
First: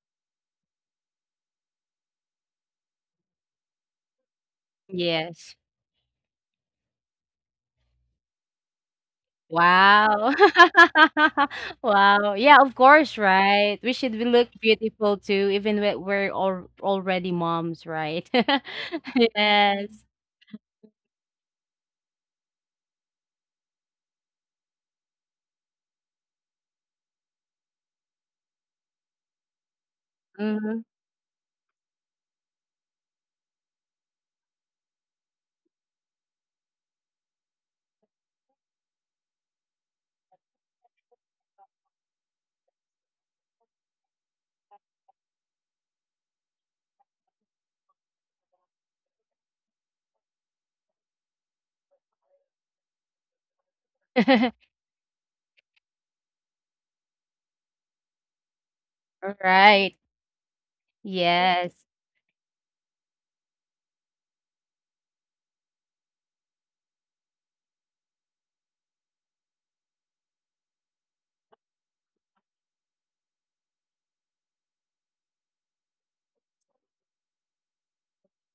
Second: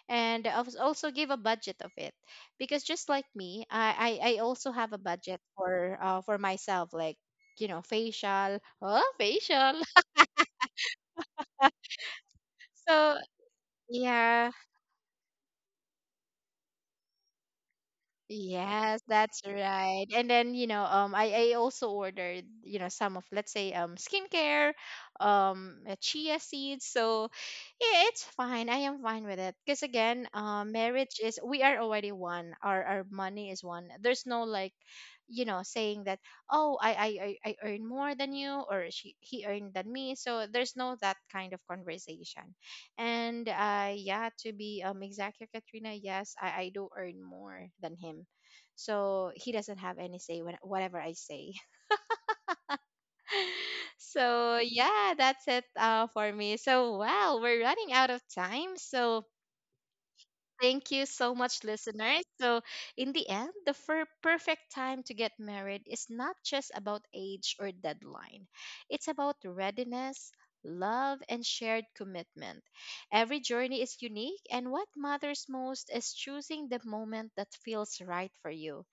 A: and I was also give a budget of it, because just like me i i, I also have a budget
B: Yes.
A: for uh for myself, like you know, facial, oh, facial.
B: Wow. Wow. Yeah, of
A: So
B: course, right? We should be look
A: yeah.
B: beautiful too, even when we're all already moms, right?
A: Yes, that's
B: Yes.
A: right. And then, you know, um I, I also ordered, you know, some of, let's say, um skincare, um uh, chia seeds. So yeah, it's fine. I am fine with it. Because again, uh,
B: Mm-hmm.
A: marriage is we are already one. Our our money is one. There's no like, you know, saying that, oh, I I I I earn more than you, or she he earned than me. So there's no that kind of conversation. And uh, yeah, to be um exact here, Katrina, yes, I, I do earn more than him. So he doesn't have any say when whatever I say. So yeah, that's it uh, for me. So wow, we're running out of time. So
B: Right.
A: thank you so much,
B: Yes.
A: listeners. So, in the end, the fir- perfect time to get married is not just about age or deadline, it's about readiness, love, and shared commitment. Every journey is unique, and what matters most is choosing the moment that feels right for you.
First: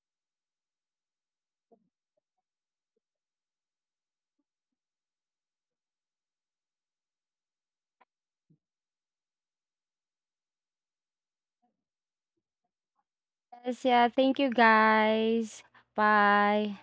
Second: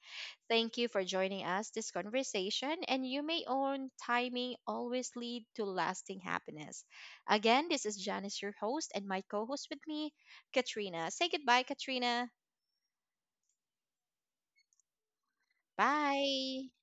A: Thank you for joining us this conversation, and you may own timing always lead to lasting happiness. Again, this is Janice, your host, and my co-host with me, Katrina. Say goodbye, Katrina.
B: Yes, yeah. Thank you guys.
A: Bye.
B: Bye.